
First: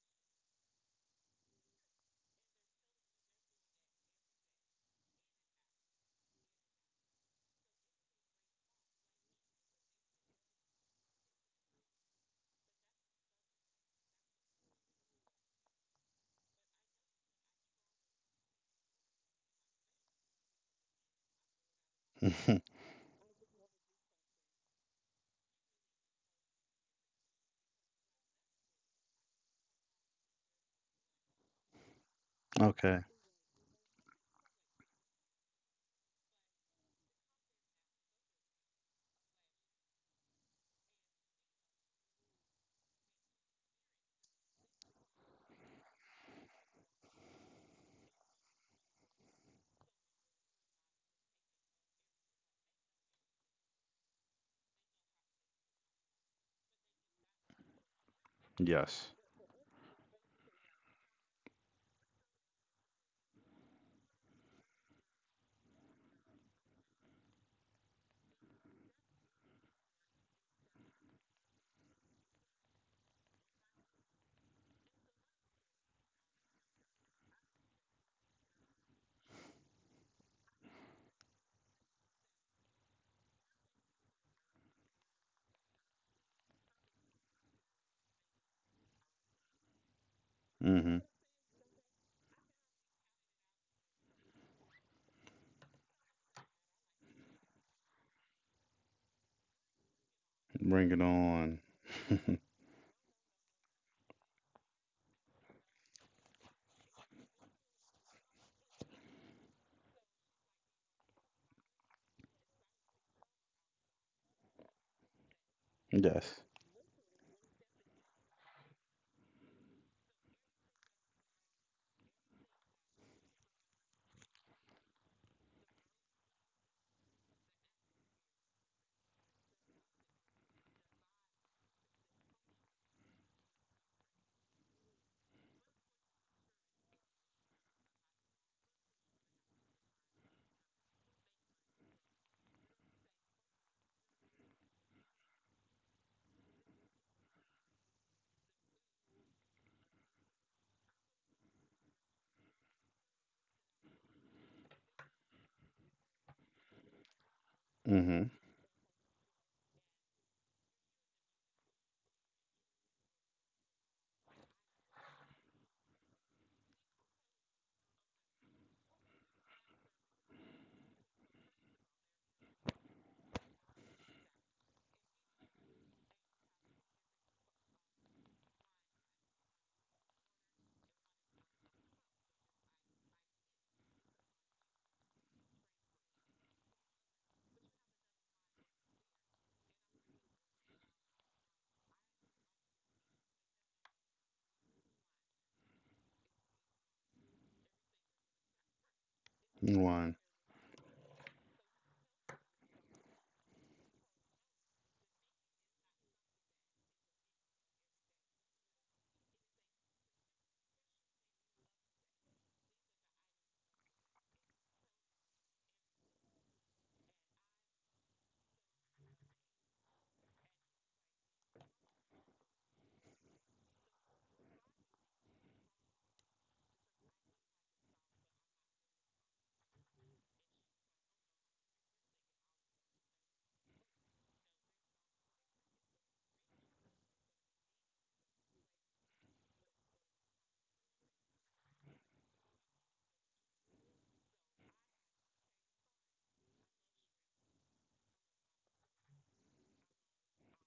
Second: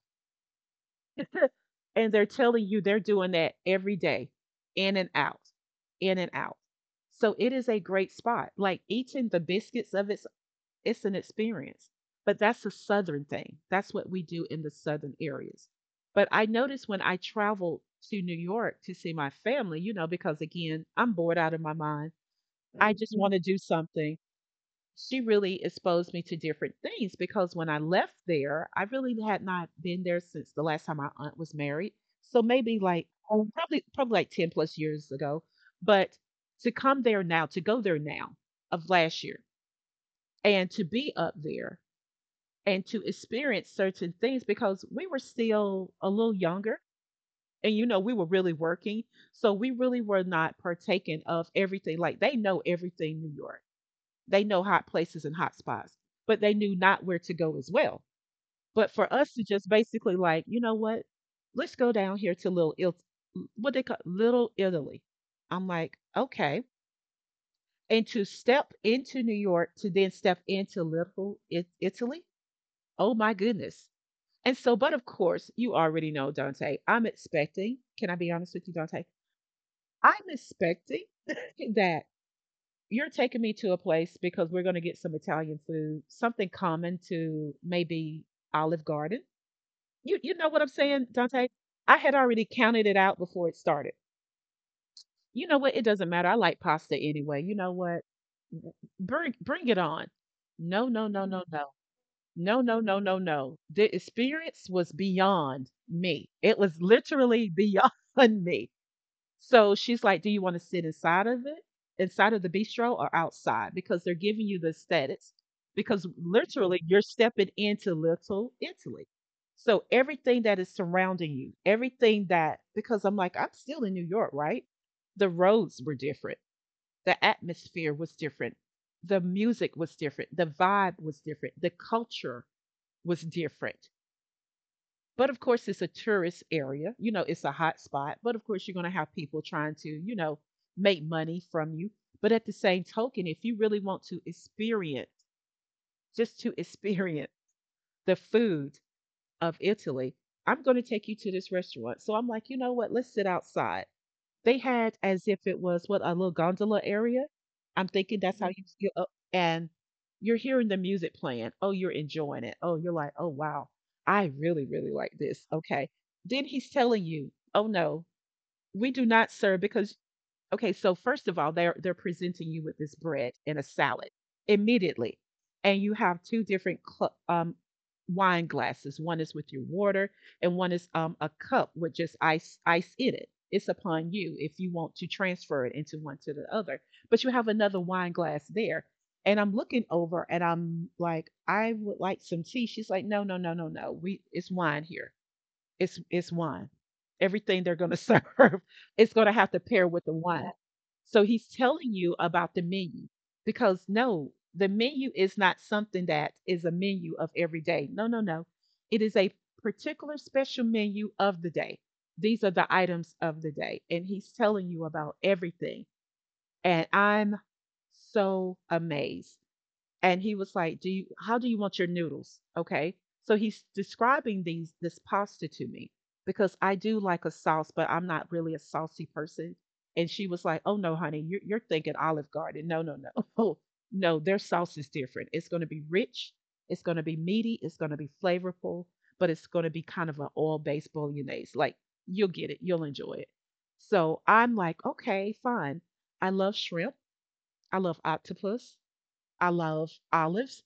Speaker 1: and they're telling you they're doing that every day, in and out, in and out. So it is a great spot. Like eating the biscuits of it's an experience. But that's a Southern thing. That's what we do in the Southern areas. But I noticed when I traveled to New York to see my family, you know, because again I'm bored out of my mind, I just want to do something. She really exposed me to different things, because when I left there, I really had not been there since the last time my aunt was married. So maybe
Speaker 2: Okay.
Speaker 1: like oh, probably like 10 plus years ago. But to come there now, to go there now, of last year, and to be up there and to experience certain things, because we were still a little younger, and you know we were really working, so we really were not partaking of everything. Like they know everything, New York. They know hot places and hot spots, but they knew not where to go as well. But
Speaker 2: Yes.
Speaker 1: for us to just basically like, you know what? Let's go down here to what they call Little Italy. I'm like, okay. And to step into New York to then step into Little Italy. Oh my goodness. And so, but of course, you already know, Dante. I'm expecting, can I be honest with you, Dante? I'm expecting that you're taking me to a place because we're going to get some Italian food, something common to maybe Olive Garden. You know what I'm
Speaker 2: Mm-hmm.
Speaker 1: saying, Dante? I had already counted it out before it started. You know what? It doesn't matter. I like pasta anyway. You know what? Bring it on. No,
Speaker 2: Bring it
Speaker 1: no, no, no,
Speaker 2: on.
Speaker 1: no. No, no, no, no, no. The experience was beyond me. It was literally beyond me. So she's like, "Do you want to sit inside of it, inside of the bistro or outside?" Because they're giving you the aesthetics. Because
Speaker 2: Yes.
Speaker 1: literally, you're stepping into Little Italy. So everything that is surrounding you, everything that, because I'm like, I'm still in New York, right? The roads were different. The atmosphere was different. The music was different. The vibe was different. The culture was different. But of course, it's a tourist area. You know, it's a hot spot. But of course, you're going to have people trying to, you know, make money from you. But at the same token, if you really want to experience, just to experience the food of Italy, I'm going to take you to this restaurant. So I'm like, you know what? Let's sit outside. They had, as if it was what, a little gondola area? I'm thinking
Speaker 2: Mm-hmm.
Speaker 1: that's how Mhm. you get up, and you're hearing the music playing. Oh, you're enjoying it. Oh, you're like, "Oh, wow. I really, really like this." Okay. Then he's telling you, "Oh, no. We do not serve because" Okay, so first of all, they're presenting you with this bread and a salad immediately, and you have two different wine glasses. One is with your water, and one is a cup with just ice in it. It's upon you if you want to transfer it into one to the other. But you have another wine glass there, and I'm looking over, and I'm like, I would like some tea. She's like, "No, no, no, no, no. We it's wine here. It's wine. Everything they're going to serve, it's going to have to pair with the
Speaker 2: One.
Speaker 1: wine." So he's telling you about the menu, because no, the menu is not something that is a menu of every day. No, no, no. It is a particular special menu of the day. These are the items of the day. And he's telling you about everything. And I'm so amazed, and he was like, "Do you how do you want your noodles?" Okay. So he's describing these this pasta to me, because I do like a sauce, but I'm not really a saucy person. And she was like, "Oh no, honey, you're thinking Olive Garden. No, no, no." "Oh, no, their sauce is different. It's going to be rich, it's going to be meaty, it's going to be flavorful, but it's going to be kind of an oil-based bolognese. Like you'll get it, you'll enjoy it." So I'm like, "Okay, fine." I love shrimp. I love octopus. I love olives.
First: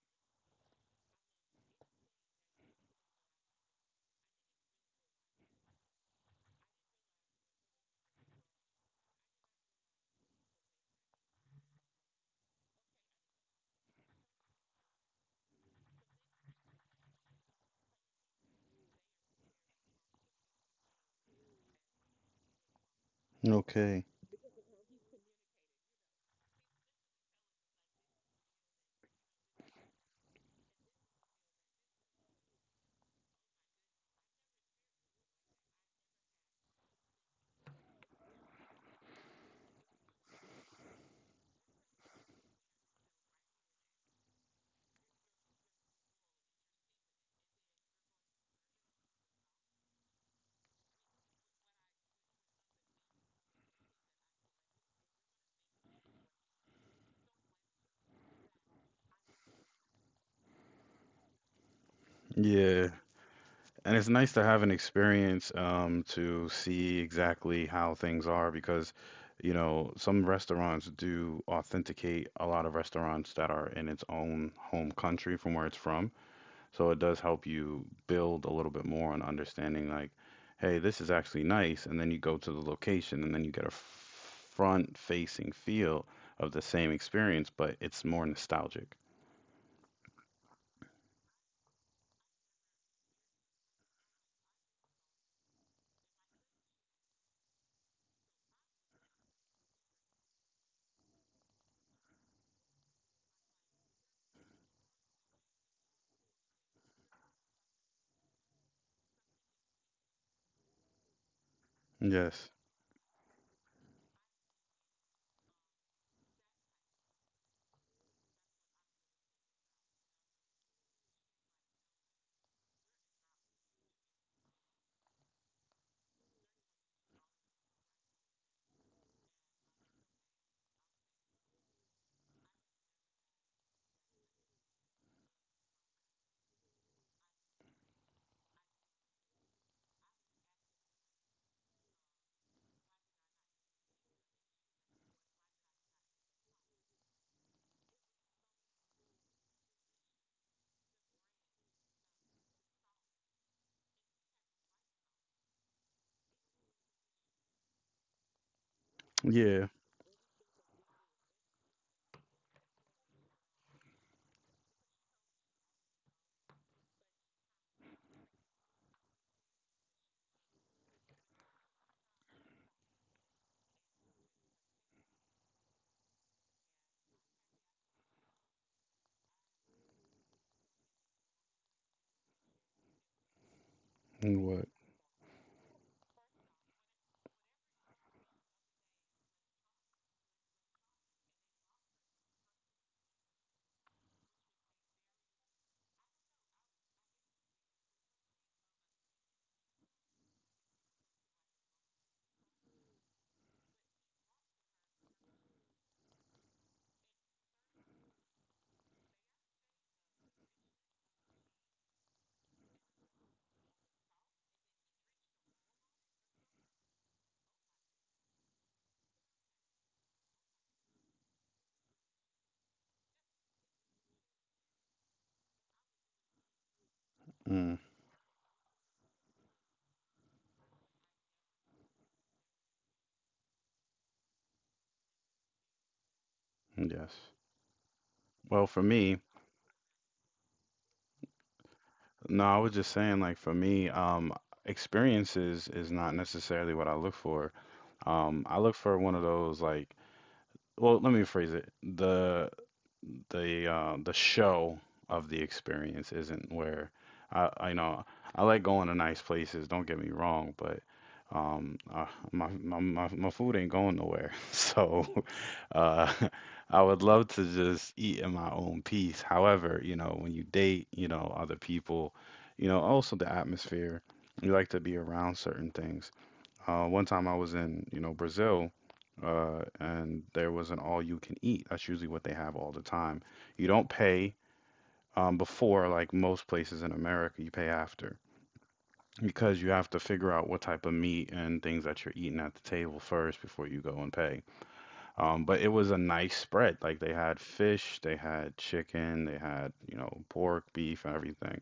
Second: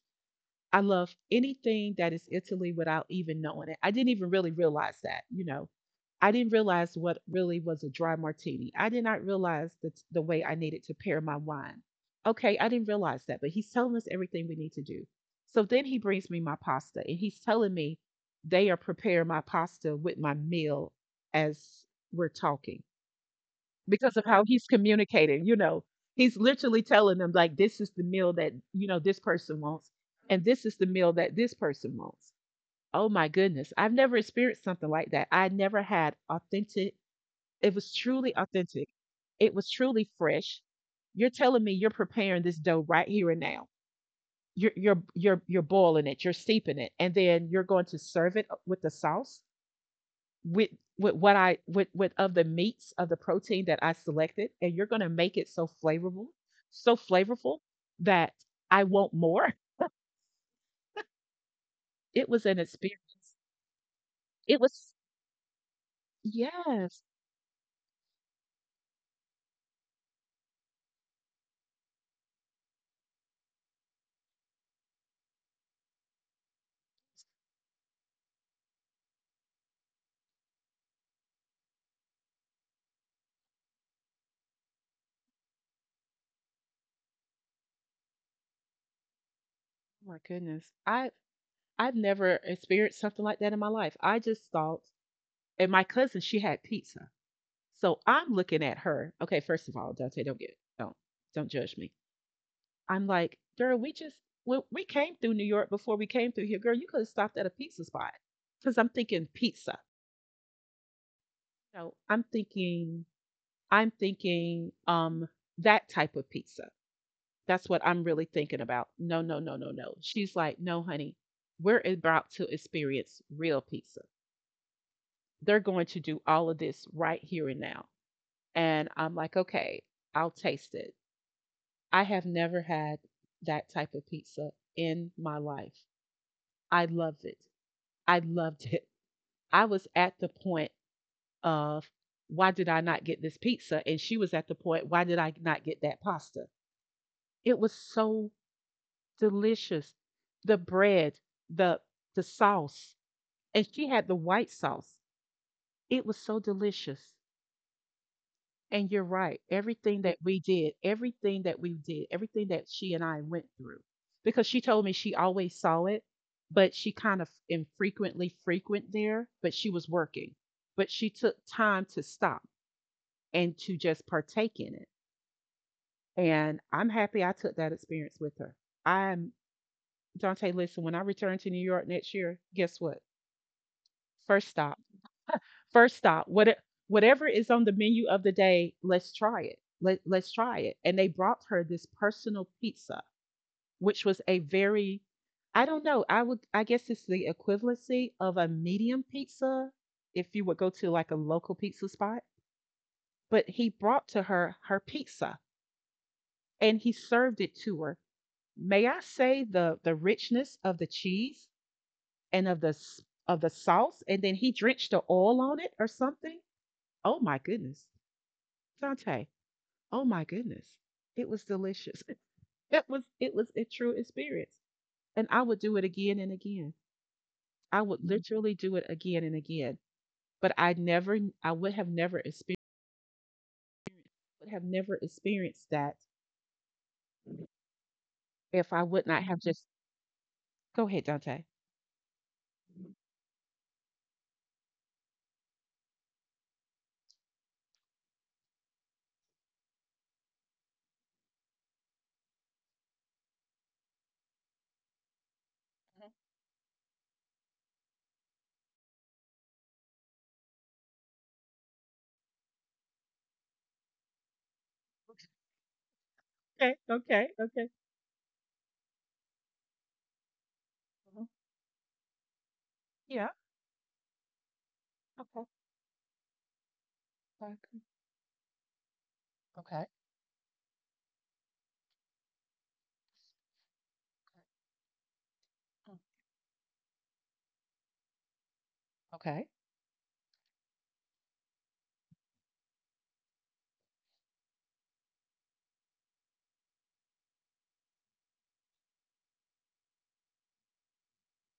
Speaker 1: I love anything that is Italy without even knowing it. I didn't even really realize that, you know. I didn't realize what really was a dry martini. I did not realize the way I needed to pair my wine. Okay, I didn't realize that, but he's telling us everything we need to do. So then he brings me my pasta and he's telling me they are preparing my pasta with my meal as we're talking,
Speaker 2: Okay.
Speaker 1: because of how he's communicating, you know. He's literally telling them like, this is the meal that, you know, this person wants, and this is the meal that this person wants. Oh my goodness. I've never experienced something like that. I never had authentic it was truly authentic. It was truly fresh. You're telling me you're preparing this dough right here and now. You're boiling it, you're steeping it, and then you're going to serve it with the sauce with with what I with of the meats of the protein that I selected, and you're gonna make it so flavorful that I want more. It was an
Speaker 2: Yeah.
Speaker 1: experience.
Speaker 2: And it's nice to
Speaker 1: It
Speaker 2: have an
Speaker 1: was
Speaker 2: experience to see
Speaker 1: yes.
Speaker 2: exactly how things are because, you know, some restaurants do authenticate a lot of restaurants that are in its own home country from where it's from. So it does help you build a little bit more on understanding, like, hey, this is actually nice. And then you go to the location and then you get a front facing feel of the same experience, but it's more nostalgic.
Speaker 1: Oh my goodness. I've never experienced something like that in my life. I just thought, and my cousin, she had pizza. So I'm looking at her. Okay, first of all, Dante, don't get don't judge me. I'm like, girl, we just when we came through New York before we came through here, girl, you could have stopped at a pizza spot. Because I'm thinking pizza. No,
Speaker 2: Yes.
Speaker 1: I'm thinking that type of pizza. That's what I'm really thinking about. No, no, no, no, no. She's like, "No, honey, we're about to experience real pizza. They're going to do all of this right here and now." And I'm like, okay, I'll taste it. I have never had that type of pizza in my life. I love it. I loved it. I was at the point of why did I not get this pizza? And she was at the point, why did I not get that pasta? It was so delicious. The bread, the the sauce, and she had the white sauce. It was so delicious. And you're right.
Speaker 2: Yeah.
Speaker 1: Everything that we did, everything that we did, everything that she and I went through, because she told me she always saw it, but she kind of infrequently frequent there, but she was working. But she took time to stop and to just partake in it. And I'm happy I took that experience with her. I'm Dante, listen, when I return to New York next year, guess what?
Speaker 2: And
Speaker 1: First
Speaker 2: what?
Speaker 1: stop, first stop. What whatever is on the menu of the day, let's try it. Let's try it. And they brought her this personal pizza, which was a very I don't know. I guess it's the equivalency of a medium pizza if you would go to like a local pizza spot. But he brought to her her pizza and he served it to her. May I say the richness of the cheese and of the of the sauce, and then he drenched the oil on it or something? Oh my goodness. Dante. Oh my goodness. It was delicious. It was a true experience. And I would do it again and again.
Speaker 2: Mm,
Speaker 1: I would Mhm. literally do it again and again. But I never I would have never experienced would have never experienced that
Speaker 2: yes. Well,
Speaker 1: if
Speaker 2: for
Speaker 1: I would
Speaker 2: me,
Speaker 1: not have just go ahead, Dante.
Speaker 2: no, I was just saying, like, for me, experiences is not necessarily what I look for. I look for one of those, like, well, let me rephrase it. The the show of the experience isn't where I know I like going to nice places. Don't get me wrong, but um, uh, my food ain't going nowhere. So, uh,
Speaker 1: Okay,
Speaker 2: I would love
Speaker 1: okay,
Speaker 2: to
Speaker 1: okay.
Speaker 2: just eat in my own peace. However, you know, when you date, you
Speaker 1: Mhm.
Speaker 2: know, other people, you know, also the
Speaker 1: Yeah.
Speaker 2: atmosphere. You like to be around
Speaker 1: Okay.
Speaker 2: certain things. One time I was
Speaker 1: Okay.
Speaker 2: in, you know, Brazil,
Speaker 1: Okay.
Speaker 2: and there was an all you can eat. That's usually what they have all the time. You don't pay before, like most places in America, you pay after
Speaker 1: Okay. Mm, okay. Okay.
Speaker 2: because you have to figure out what type of meat and things that you're eating at the table first before you go and pay. But it was a nice spread. Like they had fish, they had chicken, they had, you know, pork, beef, everything.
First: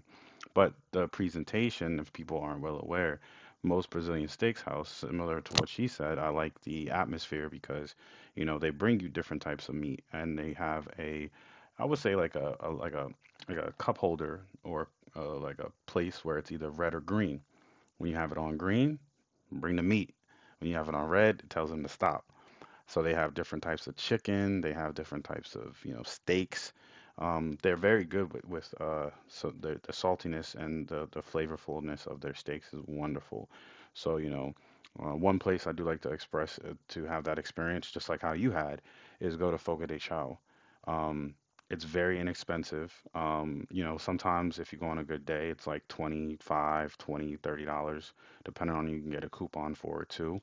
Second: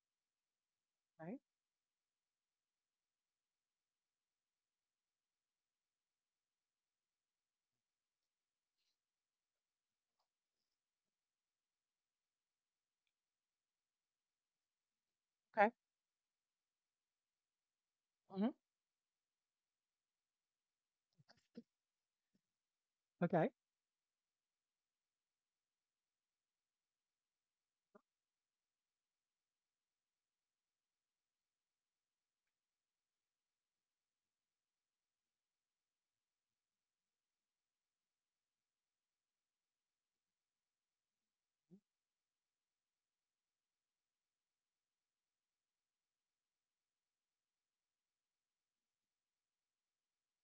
Speaker 2: But the presentation, if people aren't well aware, most Brazilian steakhouse, similar to what she said, I like the atmosphere because, you know, they bring you different types of meat and they have a, I would say like a like a like a cup holder or like
Speaker 1: Okay.
Speaker 2: a place where it's either red or green. When you have it
Speaker 1: Mhm,
Speaker 2: on green, bring the meat. When you have it on red, it tells them to stop. So they have
Speaker 1: okay.
Speaker 2: different types of chicken. They have different types of steaks. They're very good with, so the saltiness and the flavorfulness of their steaks is wonderful. So you know, one place I do like to express to have that experience, just like how you had, is go to Fogo de Chao. Um, it's very inexpensive. You know, sometimes if you go on a good day, it's like 25, 20, $30, depending on you can get a coupon for it too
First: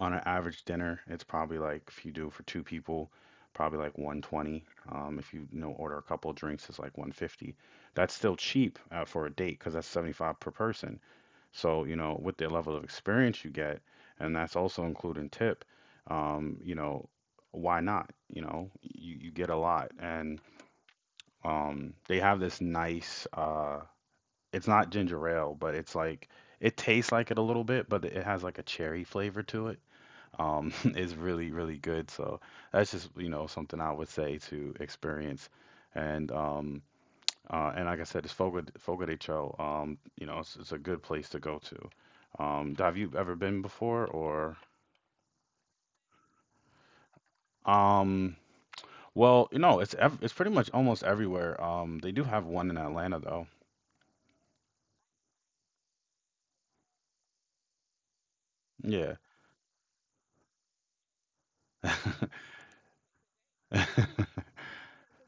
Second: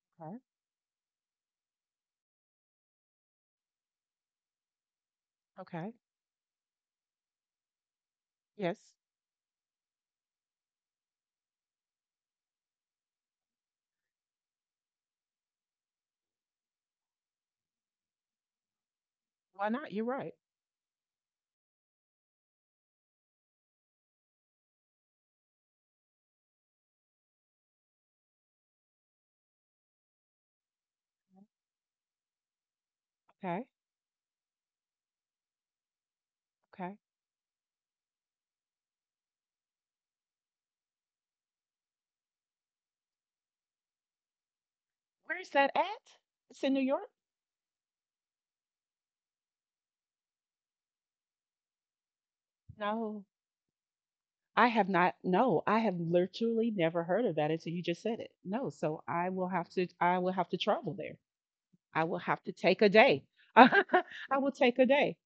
Speaker 2: on an
Speaker 1: Okay.
Speaker 2: average dinner. It's probably like if you do it for two people, probably like 120. If you, you know,
Speaker 1: Okay.
Speaker 2: order a couple of drinks, it's like 150. That's still
Speaker 1: Yes.
Speaker 2: cheap for a date because that's 75 per person. So you know with the level of experience you get, and that's also including tip. You know, why not? You know, you get a
Speaker 1: Why not?
Speaker 2: lot,
Speaker 1: You're right.
Speaker 2: and they have this nice. It's not ginger ale, but it's like it tastes like it a little bit, but it has like a cherry flavor to it, is really, really good. So that's just, you know,
Speaker 1: Okay.
Speaker 2: something I would say to experience. And um,
Speaker 1: Okay.
Speaker 2: uh, and like I said, it's Fogo de Chão. You know, it's a good place to go to. Have you ever been before or?
Speaker 1: Where is that at? It's in New York?
Speaker 2: Um, well, you know, it's pretty much almost everywhere. They do have one in Atlanta
Speaker 1: No.
Speaker 2: though.
Speaker 1: I have literally never heard of that until you just said it. No, so
Speaker 2: Yeah.
Speaker 1: I will have to travel there. I will have to take a day. I will take a day.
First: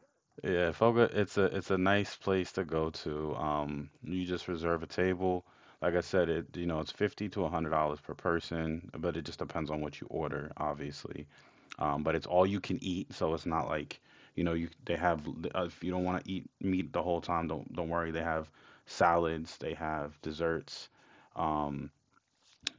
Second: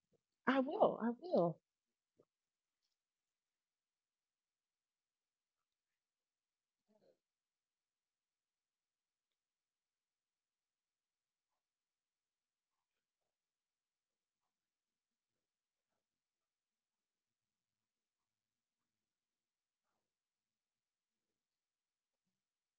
Speaker 1: I
Speaker 2: Yeah,
Speaker 1: will.
Speaker 2: Fogo,
Speaker 1: I will.
Speaker 2: it's a nice place to go to. You just reserve a table. Like I said, it you know it's 50 to $100 per person, but it just depends on what you order, obviously. But it's all you can eat, so it's not like you know you they have if you don't want to eat meat the whole time, don't worry. They have salads, they have desserts. Um,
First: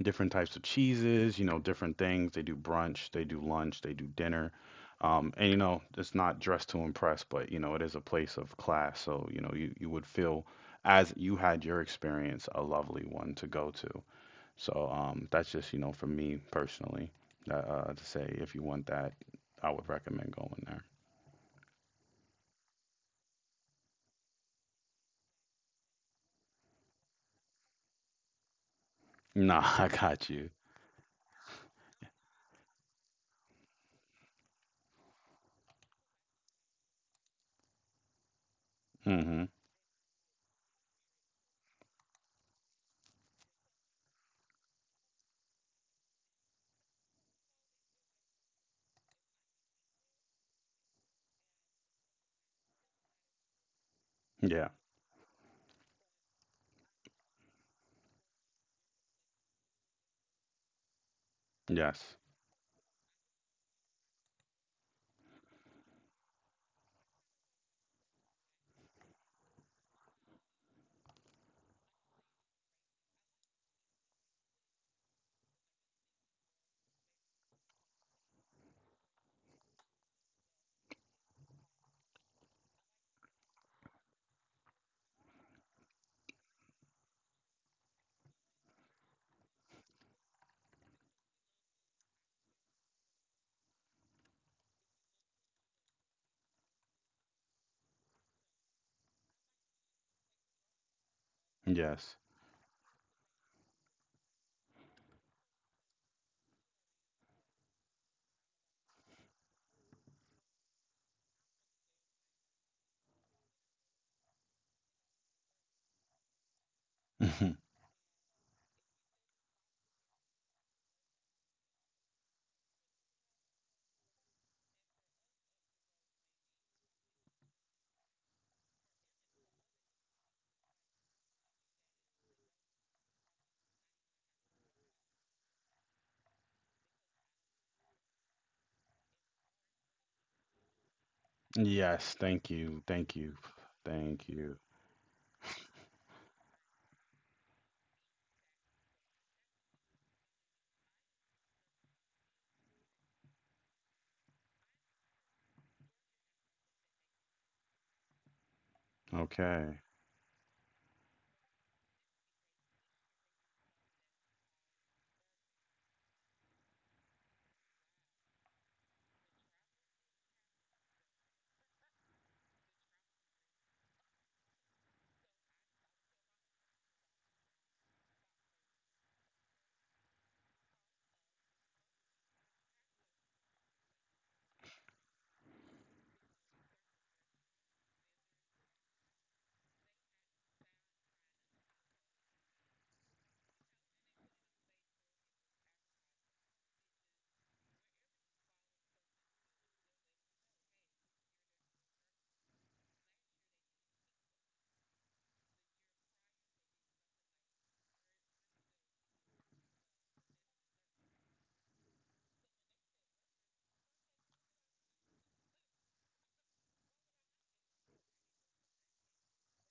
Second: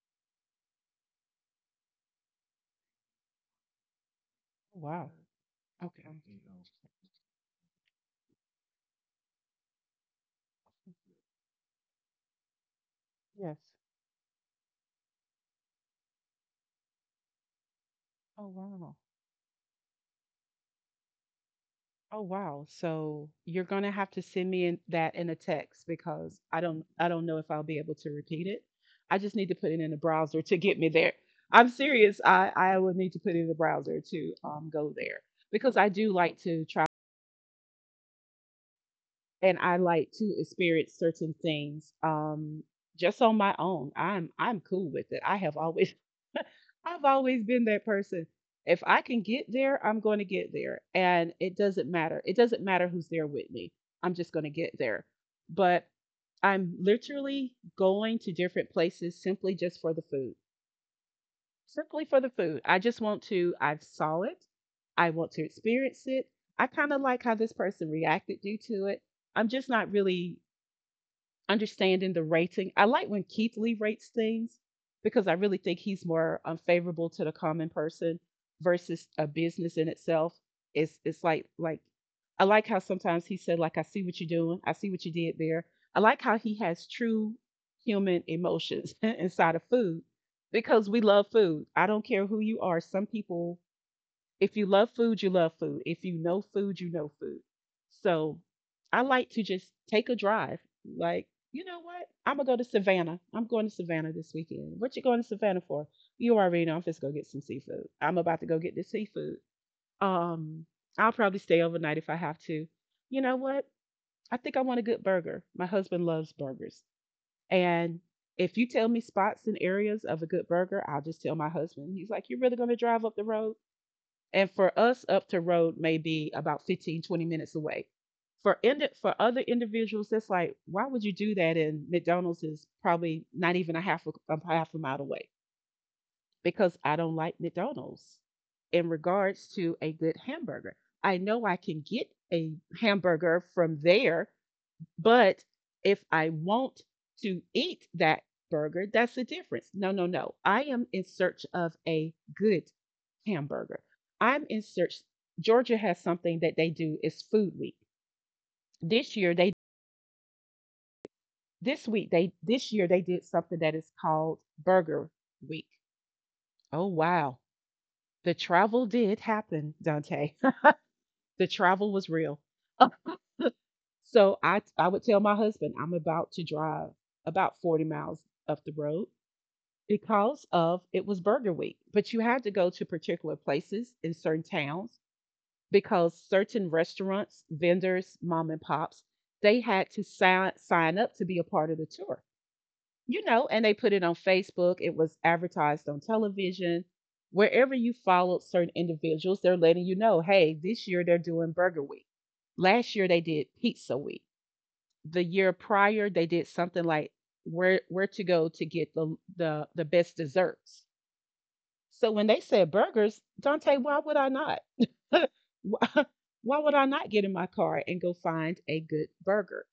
Speaker 2: Different types of cheeses, you know, different things. They do brunch, they do lunch, they do dinner.
Speaker 1: Oh, wow.
Speaker 2: And you know,
Speaker 1: Okay.
Speaker 2: it's not dressed to impress, but you know, it is a place of class. So, you know, you would feel as you had your experience, a lovely one to
Speaker 1: Yes.
Speaker 2: go to. So, that's just, you know, for me personally, to say
Speaker 1: Oh
Speaker 2: if you want
Speaker 1: wow.
Speaker 2: that, I would recommend going there.
Speaker 1: Oh, wow. So you're gonna have to send me in that in a text because I don't know if I'll be able to repeat it. I just need to
Speaker 2: Nah,
Speaker 1: put it
Speaker 2: I
Speaker 1: in the
Speaker 2: got
Speaker 1: browser
Speaker 2: you.
Speaker 1: to get me there. I'm serious. I would need to put it in the browser to go there because I do like to try
Speaker 2: Mm-hmm.
Speaker 1: and I like to experience certain things just on my own. I'm cool with it. I have always I've always been that person. If I can get there, I'm going to get there. And it doesn't matter. It doesn't matter who's there with me. I'm just going to
Speaker 2: Yeah.
Speaker 1: get there. But I'm literally going to different places simply just for the food. Simply
Speaker 2: Yes.
Speaker 1: for the food. I just want to, I saw it. I want to experience it. I kind of like how this person reacted due to it. I'm just not really understanding the rating. I like when Keith Lee rates things because I really think he's more unfavorable to the common person versus a business in itself. It's like I like how sometimes he said like I see what you're doing, I see what you did there. I like how he has true human emotions inside of food because we love food. I don't care who you are. Some people if you love food, you love food. If you know food, you know food. So I like to just take a drive. Like, you know what?
Speaker 2: Yes.
Speaker 1: I'm gonna go to Savannah. I'm going to Savannah this weekend. What you going to Savannah for? You already know I'm just gonna get some seafood. I'm about to go get this seafood. Um, I'll probably stay overnight if I have to. You know what? I think I want a good burger. My husband loves burgers. And if you tell me spots and areas of a good burger, I'll just tell my husband. He's like, you're really gonna drive up the road? And for us, up to road may be about 15, 20 minutes away. For other individuals, that's like, why would you do that? And McDonald's is probably not even a half a mile away because I don't like McDonald's in regards to a good hamburger. I know I can get
Speaker 2: Yes. Thank
Speaker 1: a
Speaker 2: you. Thank you.
Speaker 1: hamburger from there
Speaker 2: Thank you.
Speaker 1: but if I want to eat that burger, that's the difference. No, no, no. I am in search of a good hamburger. I'm in search. Georgia has something that they do is food week. This year they
Speaker 2: Okay.
Speaker 1: this year they did something that is called burger week. Oh wow. The travel did happen, Dante. The travel was real. So I would tell my husband I'm about to drive about 40 miles up the road because of it was Burger Week. But you had to go to particular places in certain towns because certain restaurants, vendors, mom and pops, they had to sign up to be a part of the tour. You know, and they put it on Facebook, it was advertised on television. Wherever you followed certain individuals, they're letting you know, hey, this year they're doing Burger Week. Last year they did Pizza Week. The year prior they did something like where to go to get the best desserts so when they said burgers, Dante, why would I not? why, why would I not get in my car and go find a good burger?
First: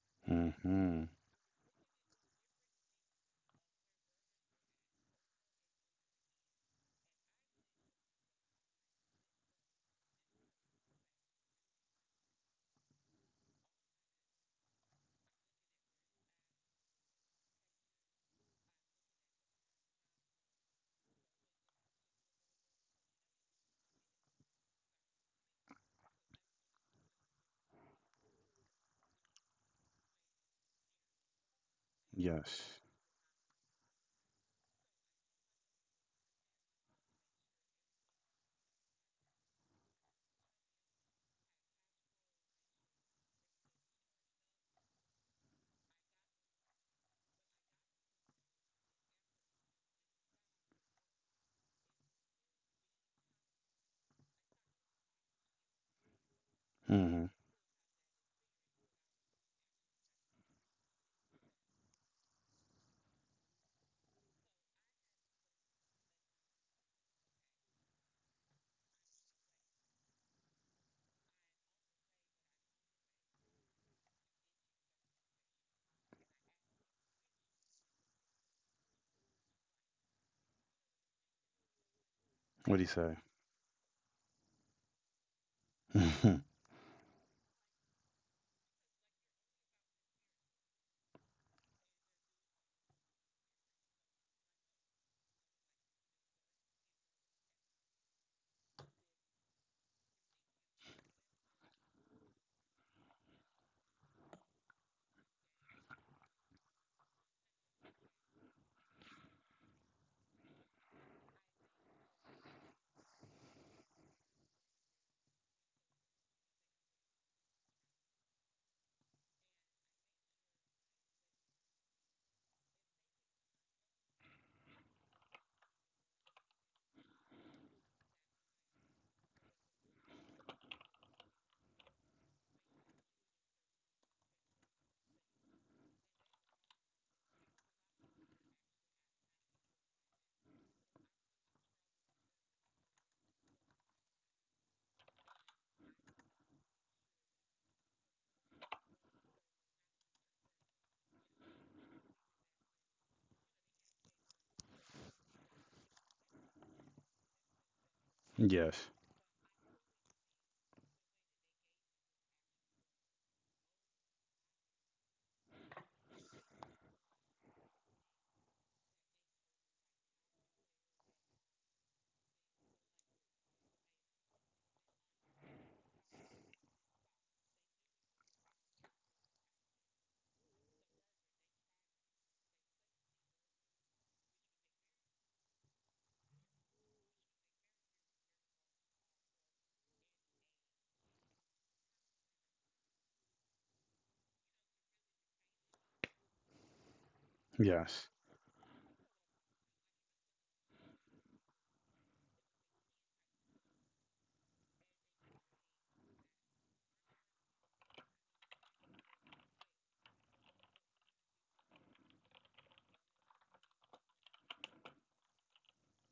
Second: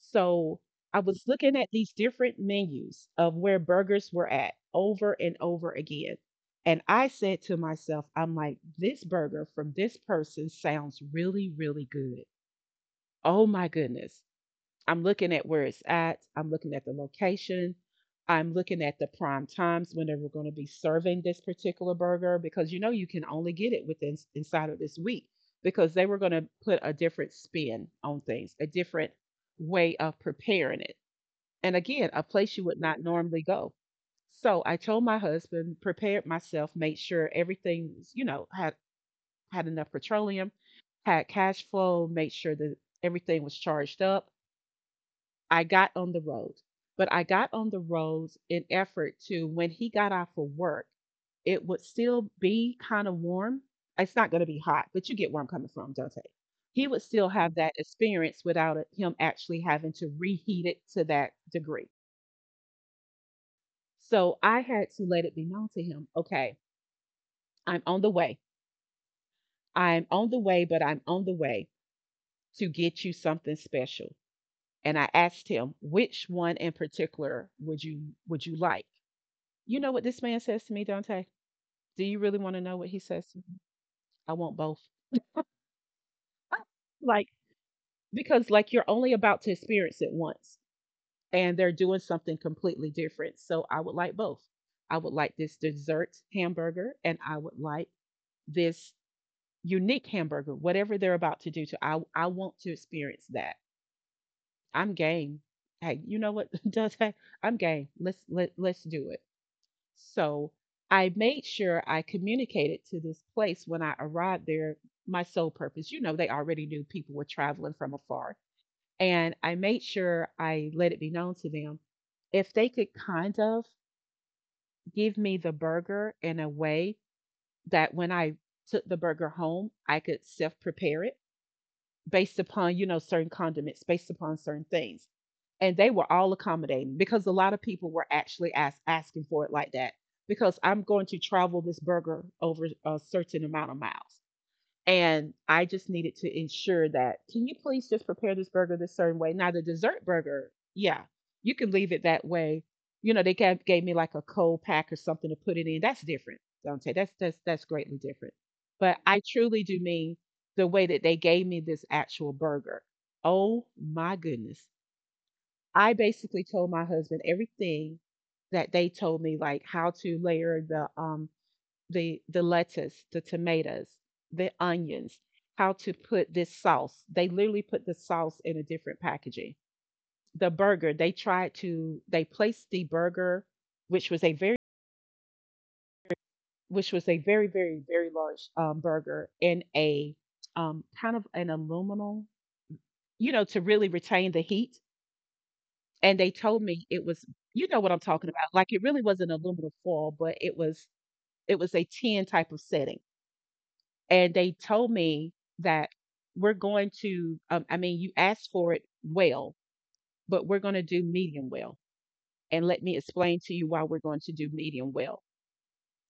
Speaker 1: So I
Speaker 2: Mhm.
Speaker 1: was looking at these different menus of where burgers were at over and over again. And I said to myself, I'm like, this burger from this person sounds really, really good. Oh my goodness. I'm looking at where it's at. I'm looking at the location. I'm looking at the prime times when they were going to be serving this particular burger because you know you can only get it within inside of this week because they were going to put a different spin on things, a different way of preparing it. And again, a place you
Speaker 2: Yes.
Speaker 1: would not normally go. So I told my husband, prepared myself, made sure everything was, you know, had enough petroleum, had cash flow, made sure that everything was charged up. I got on the road, but I got on the roads in effort to when he got off of work, it would still be kind of warm. It's not going to be hot, but you get where I'm coming from, Dante. He would still
Speaker 2: Mhm.
Speaker 1: have that experience without it, him actually having to reheat it to that degree. So I had to let it be known to him okay, I'm on the way. I'm on the way, but I'm on the way to get you something special. And I asked him, which one in particular would you like? You know what this man says to me, Dante? Do you really wanna
Speaker 2: What
Speaker 1: know
Speaker 2: do you
Speaker 1: what he
Speaker 2: say?
Speaker 1: says to me? "I want both."
Speaker 2: Mhm.
Speaker 1: Like, because, like, you're only about to experience it once, and they're doing something completely different, so I would like both. I would like this dessert hamburger, and I would like this unique hamburger, whatever they're about to do to I want to experience that. I'm game. Hey, you know what, Dante? I'm game. Let's let's do it. So I made sure I communicated to this place when I arrived there my sole purpose. You know, they already knew people were traveling from afar. And I made sure I let it be known to them if they could kind of give me the burger in a way that when I took the burger home, I could self prepare it based upon, you know, certain condiments, based upon certain things. And they were all accommodating because a lot of people were actually asking for it like that because I'm going to travel this burger over a certain amount of miles. And I just needed to ensure that, can you please just prepare this burger this certain way? Now, the dessert burger, yeah, you can leave it that way. You know, gave me like a cold pack or something to put it in. That's different. Don't say that's greatly different.
Speaker 2: Yes.
Speaker 1: But I truly do mean the way that they gave me this actual burger. Oh my goodness. I basically told my husband everything that they told me, like how to layer the lettuce, the tomatoes, the onions, how to put this sauce. They literally put the sauce in a different packaging. The burger, they tried to they placed the burger, which was a very very large burger in a kind of an aluminum, you know, to really retain the heat. And they told me it was, you know, what I'm
Speaker 2: Yes.
Speaker 1: talking about. Like it really was an aluminum foil, but it was a tin type of setting and they told me that we're going to I mean you asked for it well but we're going to do medium well and let me explain to you why we're going to do medium well.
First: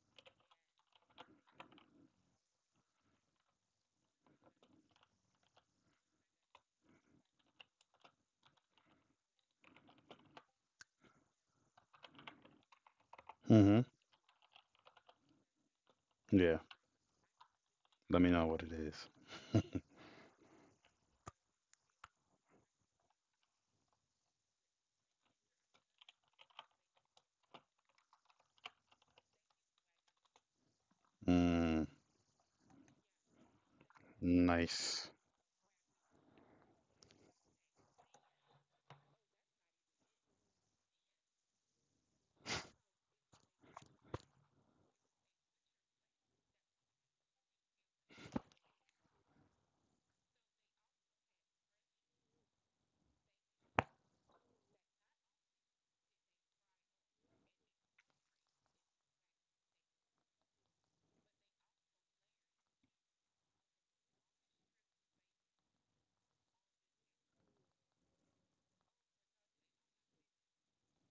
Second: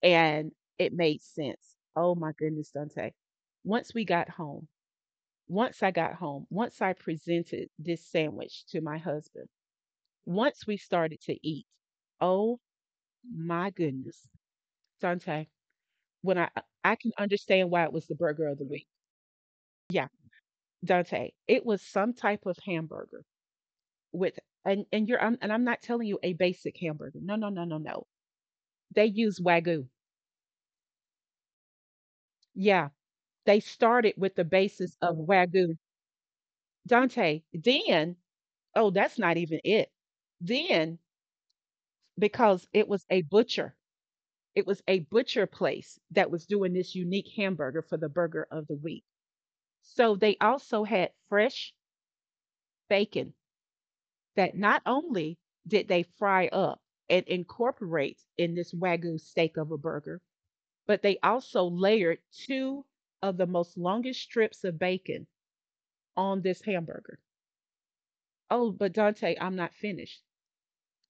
Speaker 1: And it made sense. Oh my goodness, Dante, once we got home, once I got home, once I presented this sandwich to my husband, once we started to eat, oh my
Speaker 2: Mhm.
Speaker 1: goodness, Dante, when
Speaker 2: Yeah.
Speaker 1: I can understand why it was the
Speaker 2: Let me know
Speaker 1: burger of
Speaker 2: what
Speaker 1: the
Speaker 2: it
Speaker 1: week.
Speaker 2: is.
Speaker 1: Yeah, Dante, it was some type of hamburger with and you're and I'm not telling you a basic hamburger. No, no, no, no, no. They use wagyu.
Speaker 2: Mm.
Speaker 1: Yeah, they started with the basis
Speaker 2: Nice.
Speaker 1: of wagyu. Dante, then oh, that's not even it. Then because it was a butcher, it was a butcher place that was doing this unique hamburger for the burger of the week. So they also had fresh bacon that not only did they fry up and incorporate in this Wagyu steak of a burger, but they also layered two of the most longest strips of bacon on this hamburger. Oh, but Dante, I'm not finished.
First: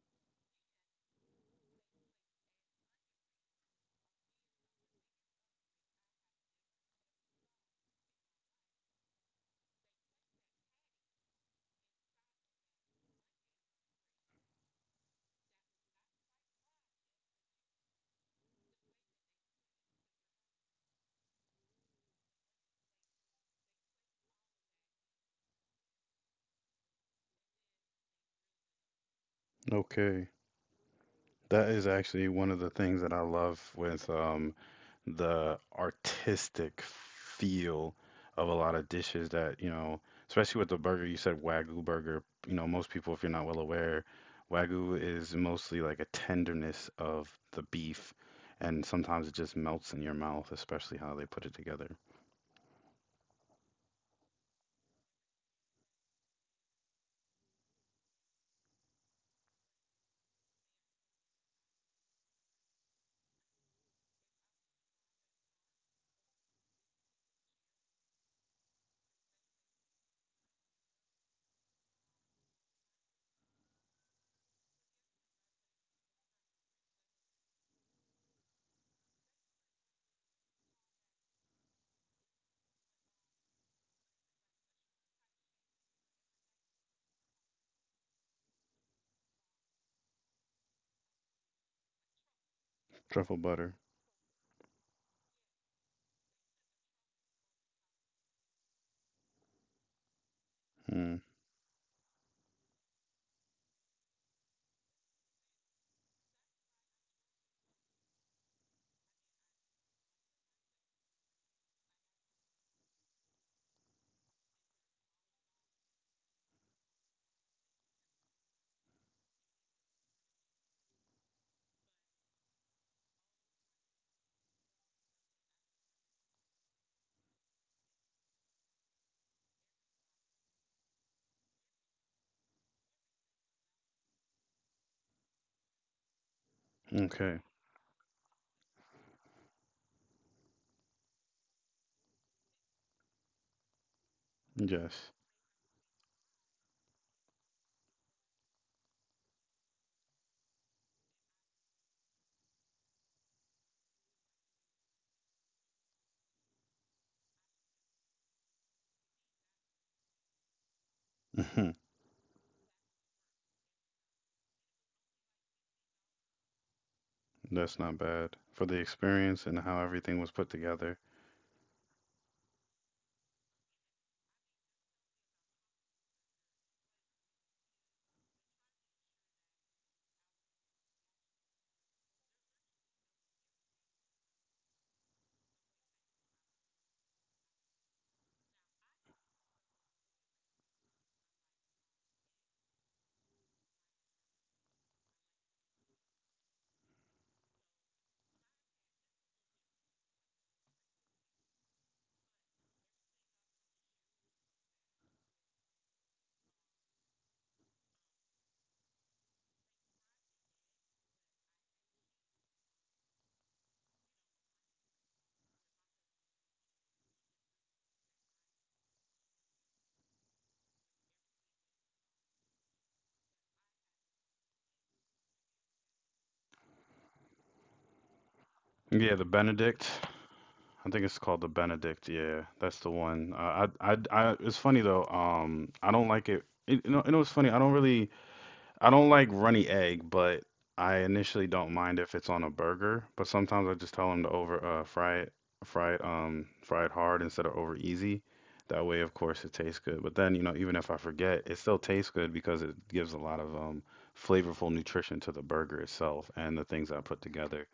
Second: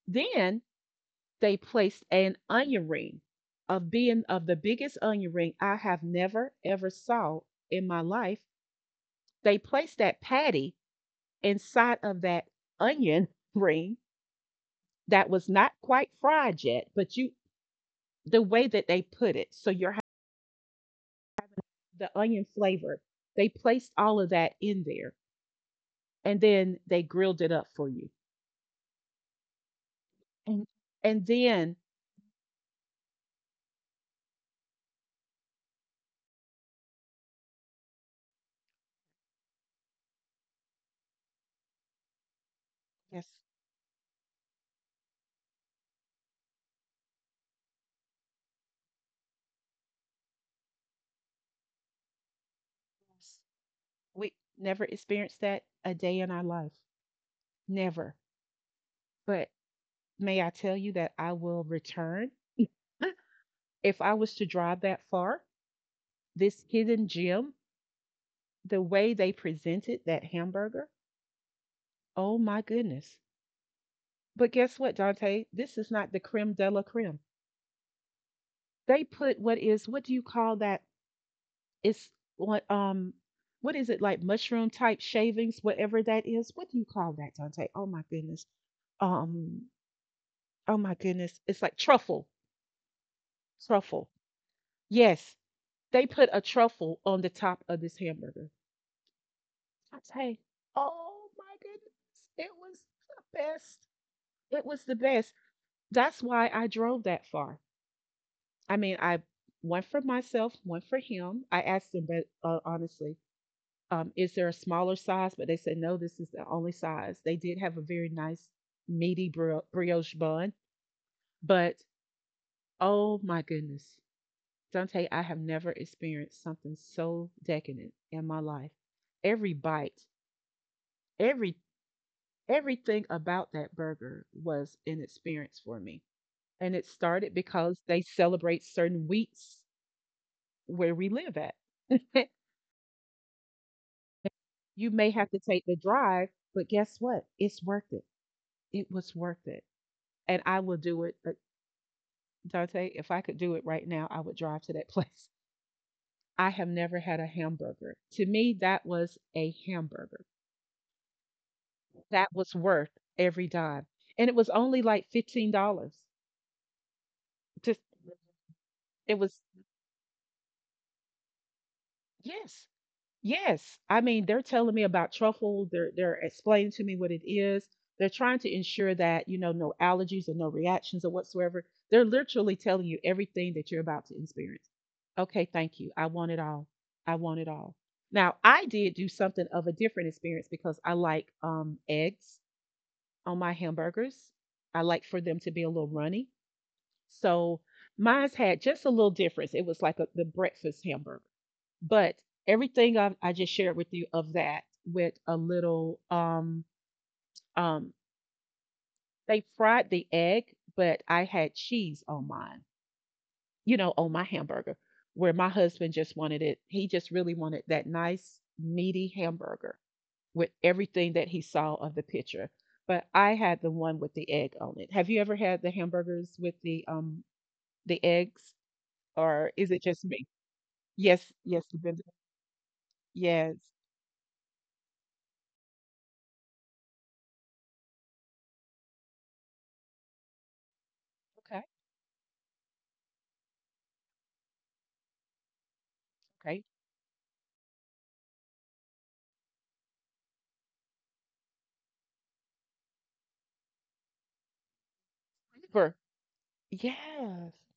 Speaker 1: Then they placed an onion ring of being of the biggest onion ring I have never ever saw in my life. They placed that patty inside of that onion ring that was not quite fried yet, but you the way that they put it, so you're ha- the onion flavor, they placed all of that in there and then they grilled it up for you.
Speaker 2: Okay.
Speaker 1: And And
Speaker 2: That
Speaker 1: then,
Speaker 2: is actually one of the things that I love with the artistic feel of a lot of dishes that, you know, especially with the burger, you said Wagyu burger. You know, most people, if you're
Speaker 1: yes,
Speaker 2: not well aware, Wagyu is mostly like a tenderness of the beef, and sometimes it just melts in your mouth, especially how they put it together.
Speaker 1: yes, we never experienced that a day in our life. Never. But may I tell you that I will return? If I was to drive that far, this hidden gem, the way they presented that hamburger, oh my goodness. But guess what, Dante? This is not the creme de la creme. They put what is what do you call that? It's what um what is it, like mushroom type shavings, whatever that is. What do you call that, Dante? Oh my goodness. Um oh my goodness. It's like truffle.
Speaker 2: Truffle butter.
Speaker 1: Truffle. Yes. They put a truffle on the top of this hamburger. I say,
Speaker 2: Mm,
Speaker 1: oh my goodness. It was the best. It was the best. That's why I drove that far. I mean, I one for myself, one for him. I asked him, but honestly. Is there a smaller size? But they said, no, this is the only size. They did have a very nice meaty brioche bun, but oh my goodness, Dante, I have never experienced something so decadent in my life. Every bite, every everything about that burger was an experience for me. And it started
Speaker 2: okay.
Speaker 1: because they celebrate certain weeks where we live at. You may
Speaker 2: Yes.
Speaker 1: have to take the drive, but guess what? It's worth it. It was worth it. And I will do it, Dante. If I could do it right now, I would drive to that place. I have never had a hamburger. To me, that was a hamburger.
Speaker 2: Mhm.
Speaker 1: That was worth every dime. And it was only like $15.
Speaker 2: That's
Speaker 1: Just,
Speaker 2: not bad for the
Speaker 1: it was,
Speaker 2: experience and how everything was put together.
Speaker 1: yes. Yes. I mean, they're telling me about truffle. They're explaining to me what it is. They're trying to ensure that, you know, no allergies or no reactions or whatsoever. They're literally telling you everything that you're about to experience. Okay, thank you. I want it all. I want it all. Now, I did do something of a different experience because I like eggs on my hamburgers. I like for them to be a little runny. So mine's had just a little difference. It was like the breakfast hamburger, but everything I just shared with you of that with a little um they fried the egg, but I had cheese on mine. You know, on my hamburger, where my husband just wanted it. He just really wanted that nice meaty hamburger with everything that he saw of the picture. But I had the one with the egg on it. Have you ever had the hamburgers with the eggs,
Speaker 2: Yeah, the
Speaker 1: or is it
Speaker 2: Benedict.
Speaker 1: just me?
Speaker 2: I think it's
Speaker 1: Yes,
Speaker 2: called the
Speaker 1: yes, you've been to.
Speaker 2: Benedict. Yeah, that's the one.
Speaker 1: Yes.
Speaker 2: It's funny though. I don't like it. You know, it's funny. I don't like runny egg, but I initially
Speaker 1: Okay,
Speaker 2: don't mind if it's on a burger. But sometimes I just tell them to over fry
Speaker 1: okay.
Speaker 2: fry it hard instead of over easy. That way, of course, it tastes good. But then, you know, even if I forget, it still tastes good because it gives a lot of flavorful nutrition to the burger
Speaker 1: Uber.
Speaker 2: itself and the things I put
Speaker 1: Yes,
Speaker 2: together.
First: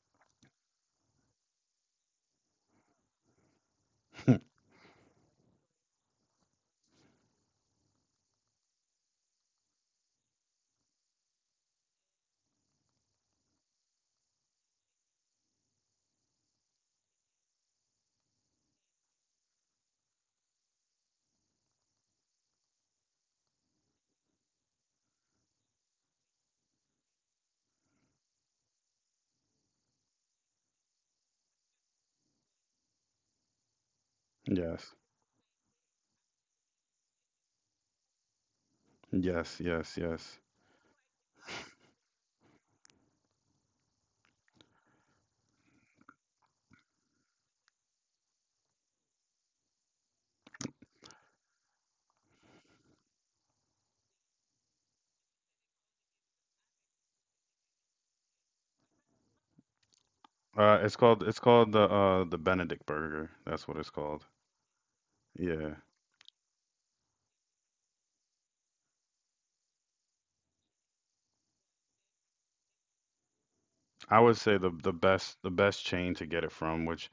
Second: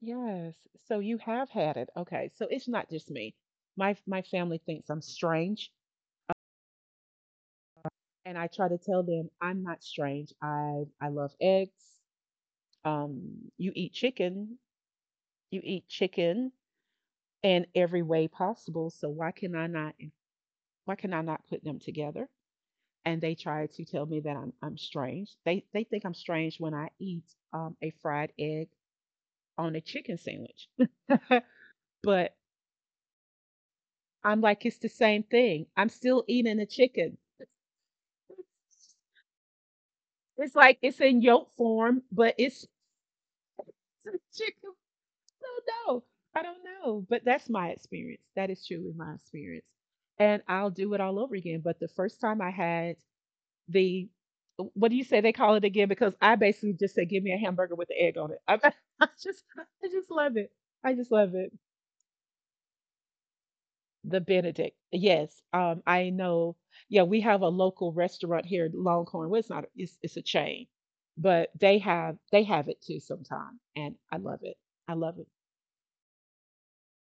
Speaker 1: yes. So you have had it. Okay. So it's not just me. My family thinks I'm strange, and I try to tell them I'm not strange. I love eggs. You eat chicken. You eat chicken in every way possible. So why can I not, why can I not put them together? And they try to tell me that I'm strange. They think I'm strange when I eat a fried egg on a chicken sandwich. But I'm like, it's the
Speaker 2: Yes,
Speaker 1: same thing. I'm still eating a chicken.
Speaker 2: yes.
Speaker 1: It's like it's in yolk form, but it's a chicken. No, no, I don't know. But that's my experience. That is truly my experience. And I'll do it all over again. But the first time I had the, what do you say they call it again? Because I basically just said, give me a hamburger with the egg on it. I just, I just love it. I
Speaker 2: It's
Speaker 1: just
Speaker 2: called
Speaker 1: love it.
Speaker 2: the Benedict Burger. That's what it's
Speaker 1: The
Speaker 2: called.
Speaker 1: Benedict. Yes,
Speaker 2: Yeah,
Speaker 1: I know. Yeah, we have a local restaurant here, Longhorn. Well, it's not. It's a chain, but they have it too sometimes, and I
Speaker 2: I would
Speaker 1: love it.
Speaker 2: say the
Speaker 1: I love it.
Speaker 2: the best chain to get it from, which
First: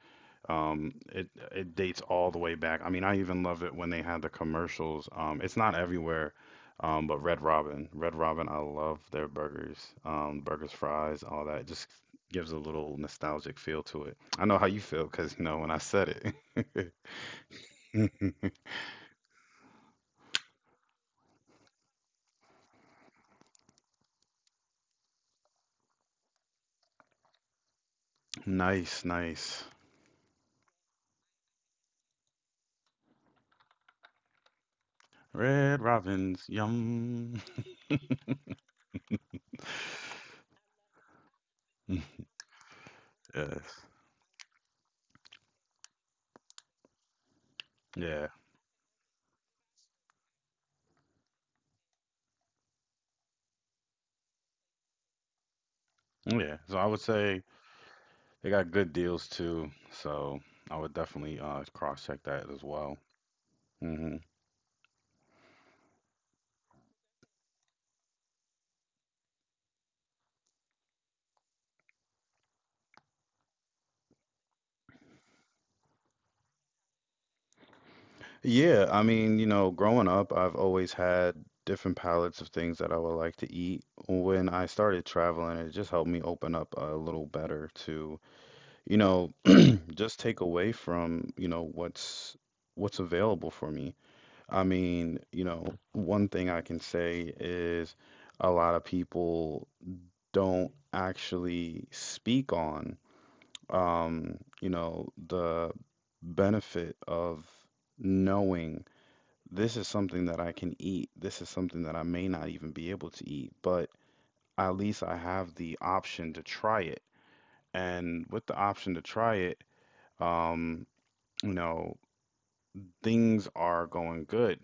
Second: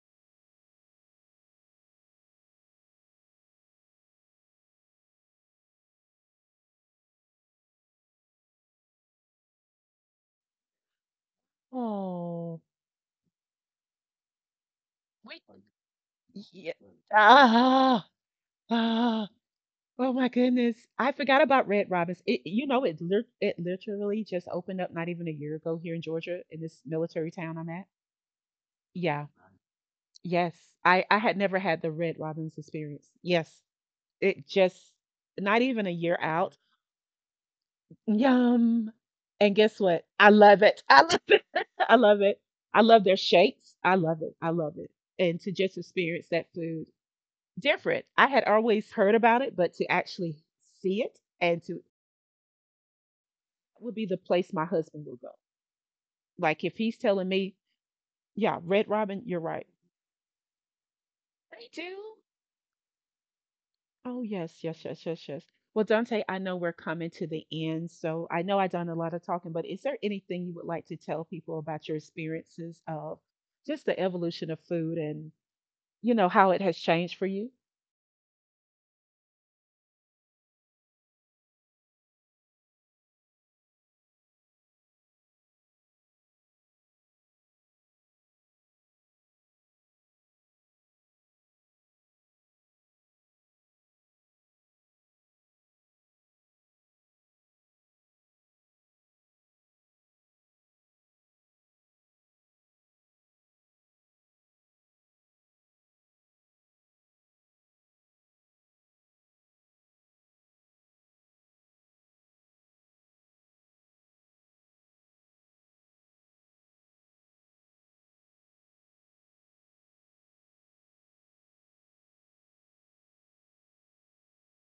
Speaker 2: it dates all the way back. I mean, I even love it when they had the commercials. It's not everywhere, but Red Robin. I love their burgers, burgers, fries, all that. It just gives a
Speaker 1: Oh,
Speaker 2: little nostalgic feel to it. I know how you feel because
Speaker 1: we.
Speaker 2: you know when I said
Speaker 1: Yeah.
Speaker 2: it.
Speaker 1: Ah, ah, oh my goodness! I forgot about Red Robins. It, you know, it it literally just opened up not even a year ago here in Georgia in this military town I'm at.
Speaker 2: Nice,
Speaker 1: Yeah.
Speaker 2: nice.
Speaker 1: Yes. I had never had the Red Robins experience. Yes. It just not
Speaker 2: Red
Speaker 1: even a year
Speaker 2: Robin's
Speaker 1: out.
Speaker 2: yum.
Speaker 1: Yum. And guess what? I love it. I love it. I love it. I love their
Speaker 2: Yeah.
Speaker 1: shakes. I love it. I love it. And to just experience that food different. I
Speaker 2: Yeah.
Speaker 1: had always heard about it, but to actually see it and to would be the place my husband will go. Like
Speaker 2: Yeah.
Speaker 1: if
Speaker 2: So I
Speaker 1: he's
Speaker 2: would
Speaker 1: telling
Speaker 2: say
Speaker 1: me,
Speaker 2: they
Speaker 1: yeah,
Speaker 2: got
Speaker 1: Red
Speaker 2: good
Speaker 1: Robin,
Speaker 2: deals
Speaker 1: you're right.
Speaker 2: too. So I would definitely
Speaker 1: They
Speaker 2: cross
Speaker 1: do.
Speaker 2: check that as well. Hmm.
Speaker 1: Oh, yes, yes, yes, yes, yes. Well, Dante, I know we're coming to the end, so I know I've done a lot of talking, but is there anything you would like to tell people about your experiences of just the evolution of food and, you know, how it has changed for you?
Speaker 2: Yeah, I mean, you know, growing up, I've always had different palettes of things that I would like to eat. When I started traveling, it just helped me open up a little better to, you know, just take away from, you know, what's available for me. I mean, you know, one thing I can say is a lot of people don't actually speak on you know, the benefit of knowing this is something that I can eat, this is something that I may not even be able to eat, but at least I have the option to try it. And with the option to try it, um, you know, things are going good.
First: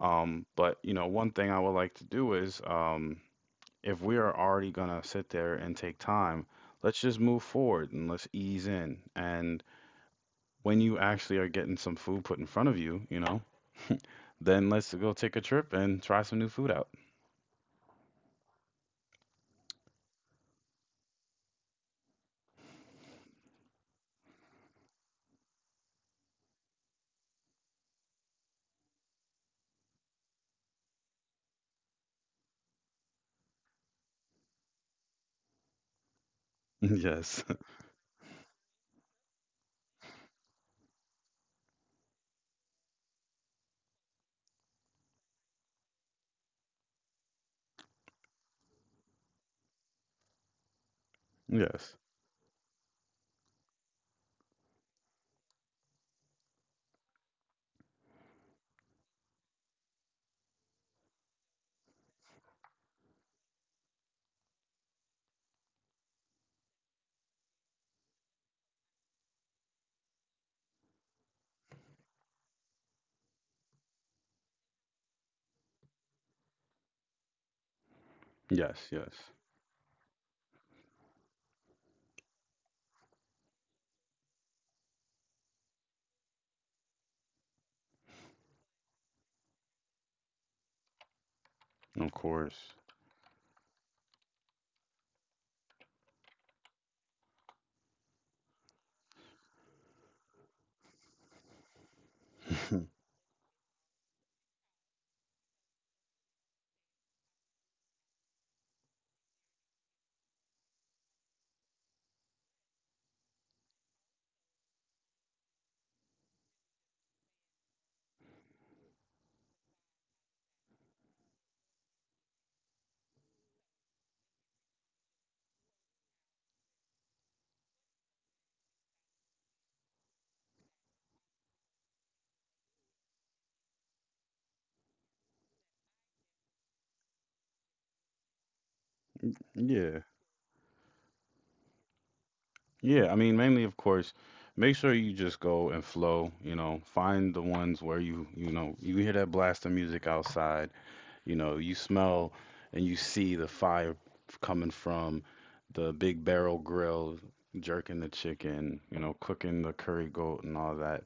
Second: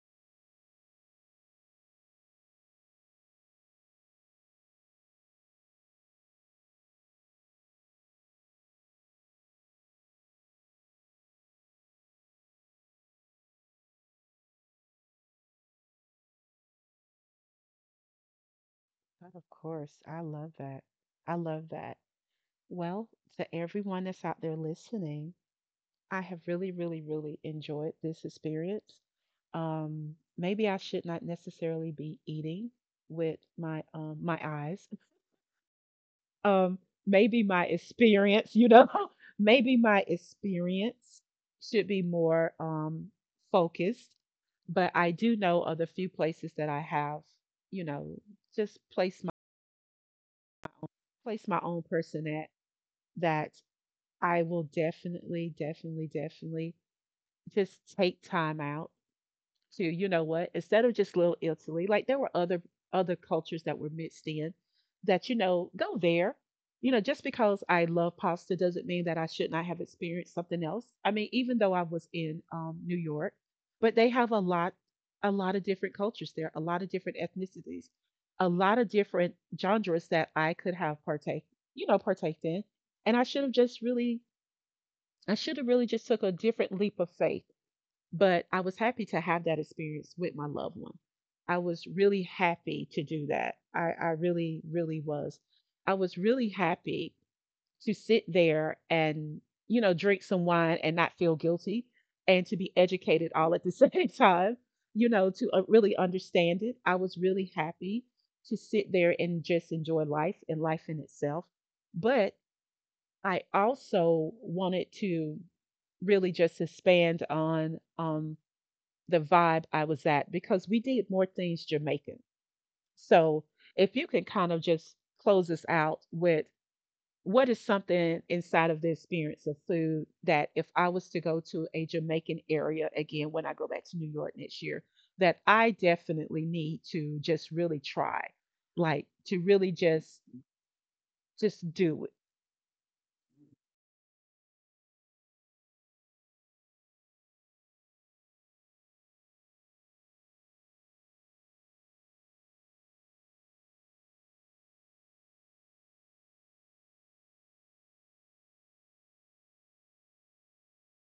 Speaker 2: But you know, one thing I would like to do is if we are already going to sit there and take time, let's just move forward and let's ease in. And when you actually are getting some food put in front of you, you know, then let's go take a trip and try some new food out.
Speaker 1: But of course, I love that. I love that. Well, to everyone that's out there listening, I have really, really, really enjoyed this experience. Maybe I should not necessarily be eating with my my eyes. Um, Maybe
Speaker 2: Yes.
Speaker 1: my experience, you know, maybe my experience should be more focused. But I do know of the few places that I have, you know, just place my own
Speaker 2: Yes.
Speaker 1: person at, that I will definitely, definitely, definitely just take time out to, you know what, instead of just little Italy, like there were other cultures that were mixed in that, you know, go there. You know, just because I love pasta doesn't mean that I should not have experienced something else. I mean, even though I was in New York, but they have a lot of different cultures there, a lot of different ethnicities, a
Speaker 2: Yes.
Speaker 1: lot of
Speaker 2: Yes.
Speaker 1: different genres that I could have partake, you know, partaked in. And I should have just really, I should have really just took a different leap of faith, but I was happy to have that experience with my loved one. I was
Speaker 2: Of
Speaker 1: really
Speaker 2: course.
Speaker 1: happy to do that. I really, really was. I was really happy to sit there and, you know, drink some wine and not feel guilty and to be educated all at the same time, you know, to really understand it. I was really happy to sit there and just enjoy life and life in itself. But I also wanted to really just expand on the vibe I was at because we did more things Jamaican. So if you can kind of just close us out with what is something inside of the experience of food that if I was to go to a Jamaican area again when I go back to New York next year, that I definitely need to just really try, like to really
Speaker 2: Yeah.
Speaker 1: just do it.
Speaker 2: Yeah. I mean, mainly, of course, make sure you just go and flow, you know, find the ones where you know, you hear that blast of music outside. You know, you smell and you see the fire coming from the big barrel grill, jerking the chicken, you know, cooking the curry goat and all that.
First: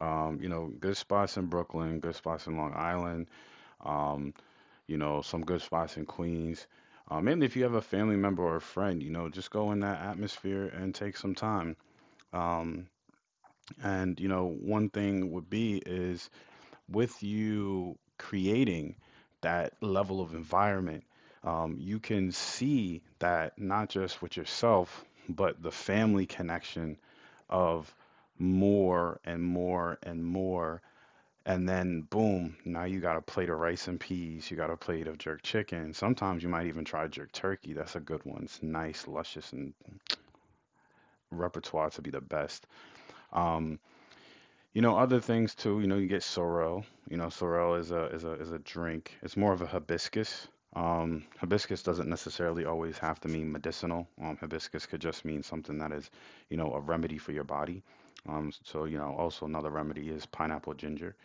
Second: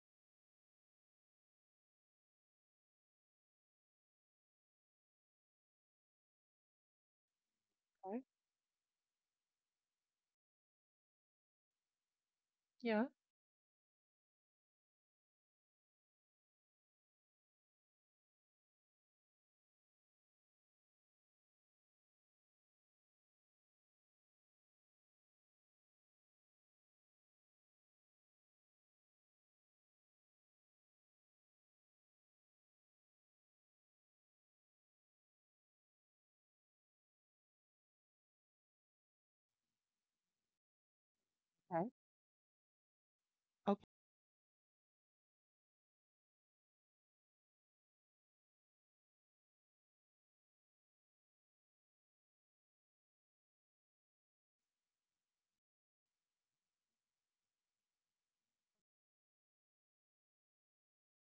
Speaker 2: You know, good spots in Brooklyn, good spots in Long Island, um, you know, some good spots in Queens. And if you have a family
Speaker 1: Okay.
Speaker 2: member or a friend, you know, just go in that atmosphere and take some time. Um,
Speaker 1: Yeah.
Speaker 2: and you know, one thing would be is with you creating that level of environment, you can see that not just with yourself, but the family connection of more and more and more. And then boom, now you got a plate of rice and peas, you got a plate of jerk chicken. Sometimes you might even try jerk turkey. That's a good one. It's nice, luscious, and repertoire
Speaker 1: Okay.
Speaker 2: to be the best. Um,
Speaker 1: Okay.
Speaker 2: you know, other things too, you know, you get sorrel. You know, sorrel is a is a is a drink. It's more of a hibiscus. Hibiscus doesn't necessarily always have to mean medicinal. Hibiscus could just mean something that is, you know, a remedy for your body. So, you know, also another remedy is pineapple ginger.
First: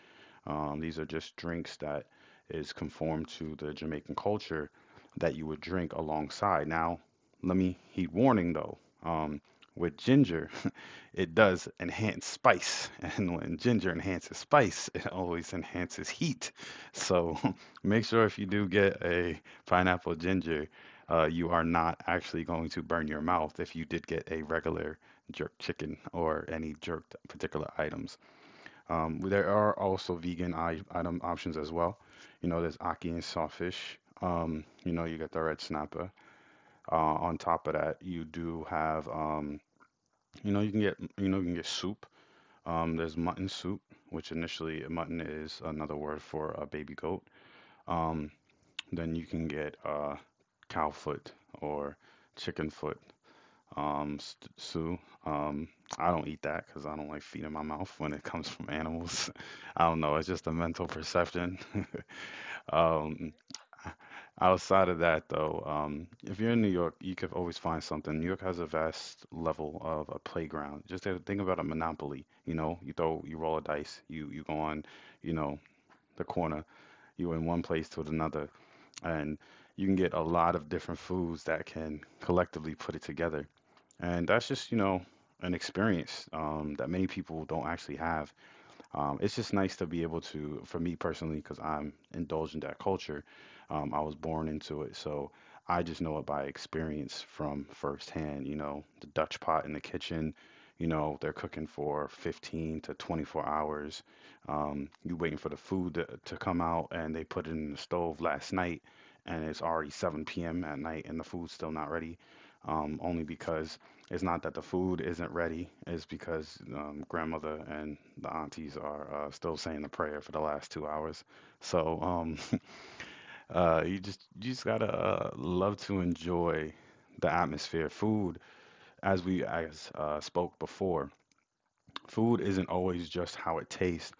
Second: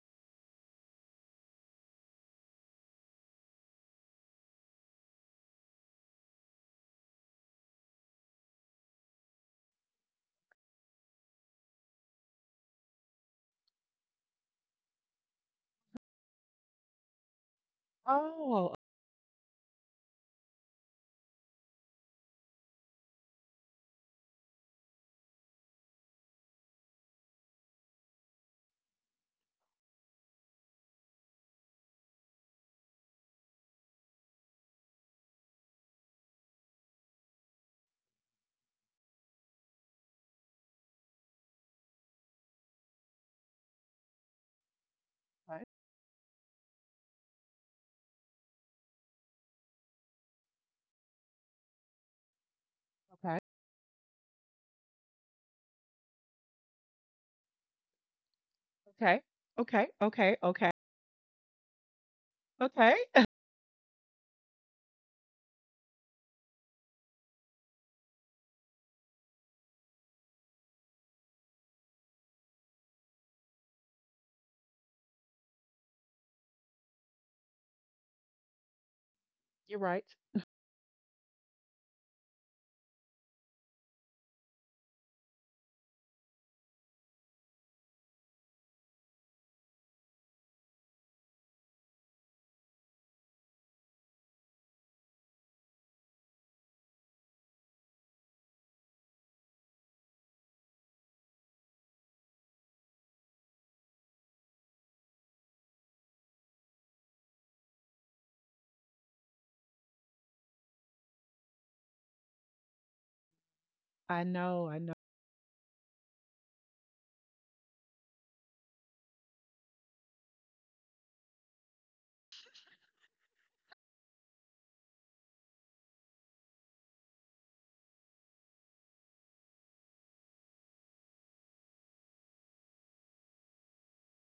Speaker 2: These are just drinks that is conformed to the Jamaican culture that you would drink alongside. Now, let me heed warning though. With ginger, it does enhance spice, and when ginger enhances spice, it always enhances heat. So make sure if you do
Speaker 1: Oh,
Speaker 2: get a pineapple ginger, you are not actually going to burn your mouth if you did get a regular jerk chicken or any jerked particular items. There are also vegan I item options as well. You know, there's aki and sawfish. You know, you got the red snapper. On top of that, you do have, you know, you can get, you know, you can get soup. There's mutton soup, which initially mutton is
Speaker 1: okay.
Speaker 2: another word for a baby goat. Um, then you can get cow foot or chicken foot
Speaker 1: Okay.
Speaker 2: um, stew. Um, I don't eat that because I don't like feet in my mouth when it comes from
Speaker 1: Okay.
Speaker 2: animals. I
Speaker 1: Okay.
Speaker 2: don't know. It's
Speaker 1: Okay.
Speaker 2: just a
Speaker 1: Okay.
Speaker 2: mental perception.
Speaker 1: Okay.
Speaker 2: um, Outside of that, though, if you're in New York, you could always find something. New York has a vast level of a playground. Just to think about a monopoly. You know, you throw, you roll a dice, you go on, you know, the corner, you are in one place to another, and
Speaker 1: You're
Speaker 2: you can
Speaker 1: right.
Speaker 2: get a lot of different foods that can collectively put it together. And that's just, you know, an experience that many people don't actually have. It's just nice to be able to, for me personally, because I'm indulged in that culture. I was born into it, so I just know it by experience from firsthand. You know, the Dutch pot in the kitchen. You know, they're cooking for 15 to 24 hours. You waiting for the food to come out, and they put it in the stove last night, and it's already 7 p.m. at night, and the food's still not ready. Only because
Speaker 1: I
Speaker 2: it's not that the
Speaker 1: know. I know.
Speaker 2: food isn't ready, it's because grandmother and the aunties are still saying the prayer for the last 2 hours. So you just gotta love to enjoy the atmosphere. Food, as we as spoke before, food isn't always just how it tastes.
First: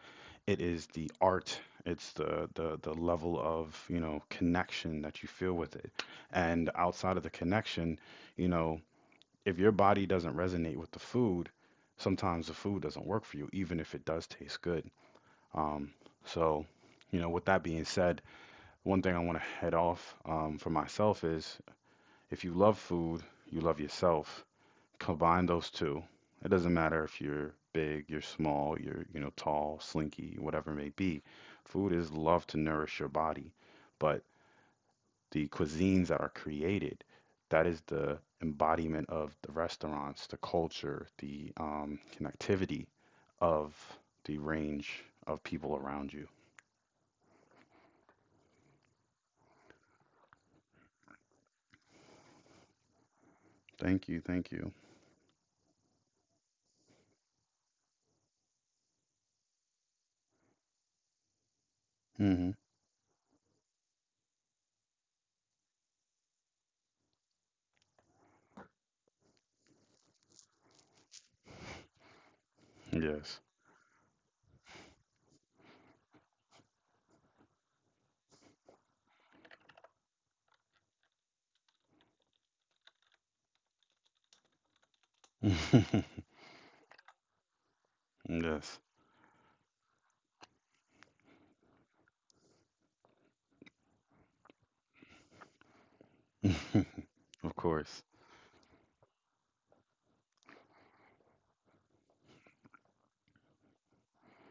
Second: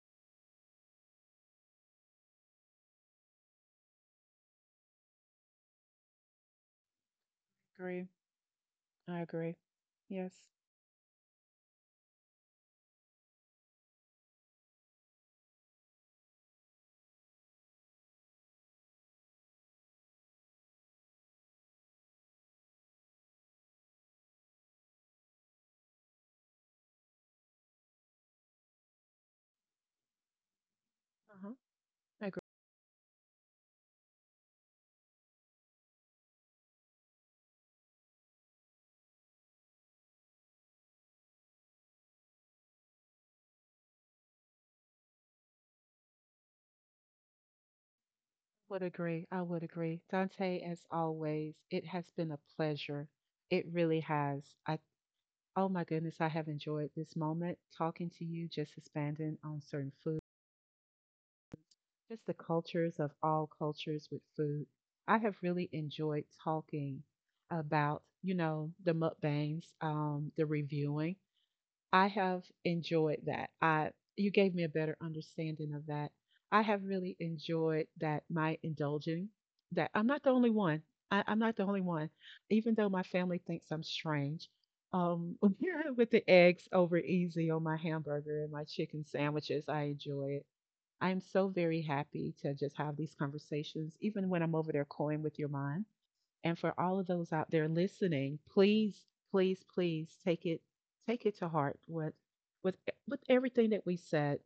Speaker 2: It is the art. It's the level of you know connection that you feel with it, and outside of the connection,
Speaker 1: Agree.
Speaker 2: you know
Speaker 1: I agree.
Speaker 2: if your body
Speaker 1: Yes.
Speaker 2: doesn't resonate with the food, sometimes the food doesn't work for you, even if it does taste good. Um, so, you know, with that being said, one thing I want to head off for myself is if you love food, you love yourself. Combine those two. It doesn't matter if you're big, you're small, you're, you know, tall, slinky, whatever it may be.
Speaker 1: Uh-huh.
Speaker 2: Food is
Speaker 1: I
Speaker 2: love
Speaker 1: agree.
Speaker 2: to nourish your body. But the cuisines that are created, that is the embodiment of the restaurants, the culture, the connectivity of the range of people around you.
Speaker 1: Would agree. I would agree. Dante, as always, it has been a pleasure. It really
Speaker 2: Thank you, thank
Speaker 1: has.
Speaker 2: you.
Speaker 1: I oh my goodness, I have enjoyed this moment talking to you, just expanding on certain food, just the
Speaker 2: Hmm.
Speaker 1: cultures of all cultures with food. I have really enjoyed talking about, you know, the mukbangs, the reviewing. I have enjoyed
Speaker 2: Yes.
Speaker 1: that. I you gave me a better understanding of that. I have really enjoyed that my indulging that I'm not the only one. I'm not the only one. Even though my family thinks I'm strange. Um with the eggs over easy on my hamburger and my
Speaker 2: Yes.
Speaker 1: chicken sandwiches, I enjoy it. I'm so very happy to just have these conversations, even when I'm over there coying with your mind, and for all of those
Speaker 2: Of
Speaker 1: out there
Speaker 2: course.
Speaker 1: listening, please, please, please take it, take it to heart what with with everything that we said.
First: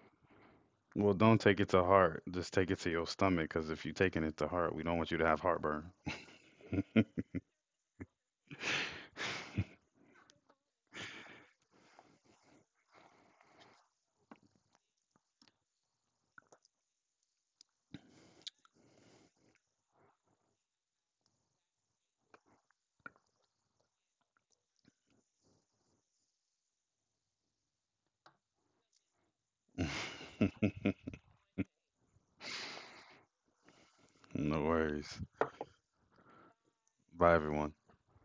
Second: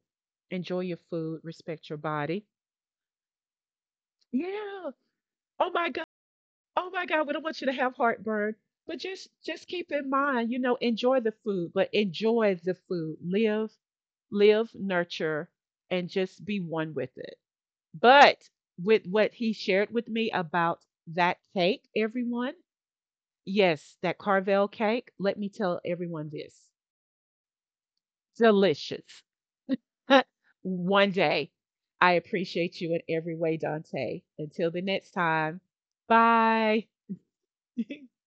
Speaker 1: Enjoy your
Speaker 2: Well, don't
Speaker 1: food,
Speaker 2: take it to
Speaker 1: respect your
Speaker 2: heart.
Speaker 1: body.
Speaker 2: Just take it to your stomach, because if you're taking it to heart, we
Speaker 1: Yeah.
Speaker 2: don't want you to have
Speaker 1: Oh my
Speaker 2: heartburn.
Speaker 1: God. Oh my God. We don't want you to have heartburn. But just keep in mind, you know, enjoy the food, but enjoy the food. Live, live, nurture, and just be one with it. But with what he shared with me about that cake, everyone, yes, that Carvel cake, let me tell everyone this. Delicious. One day. I appreciate you in every way, Dante.
Speaker 2: No
Speaker 1: Until the next
Speaker 2: worries.
Speaker 1: time. Bye.
Speaker 2: Bye, everyone.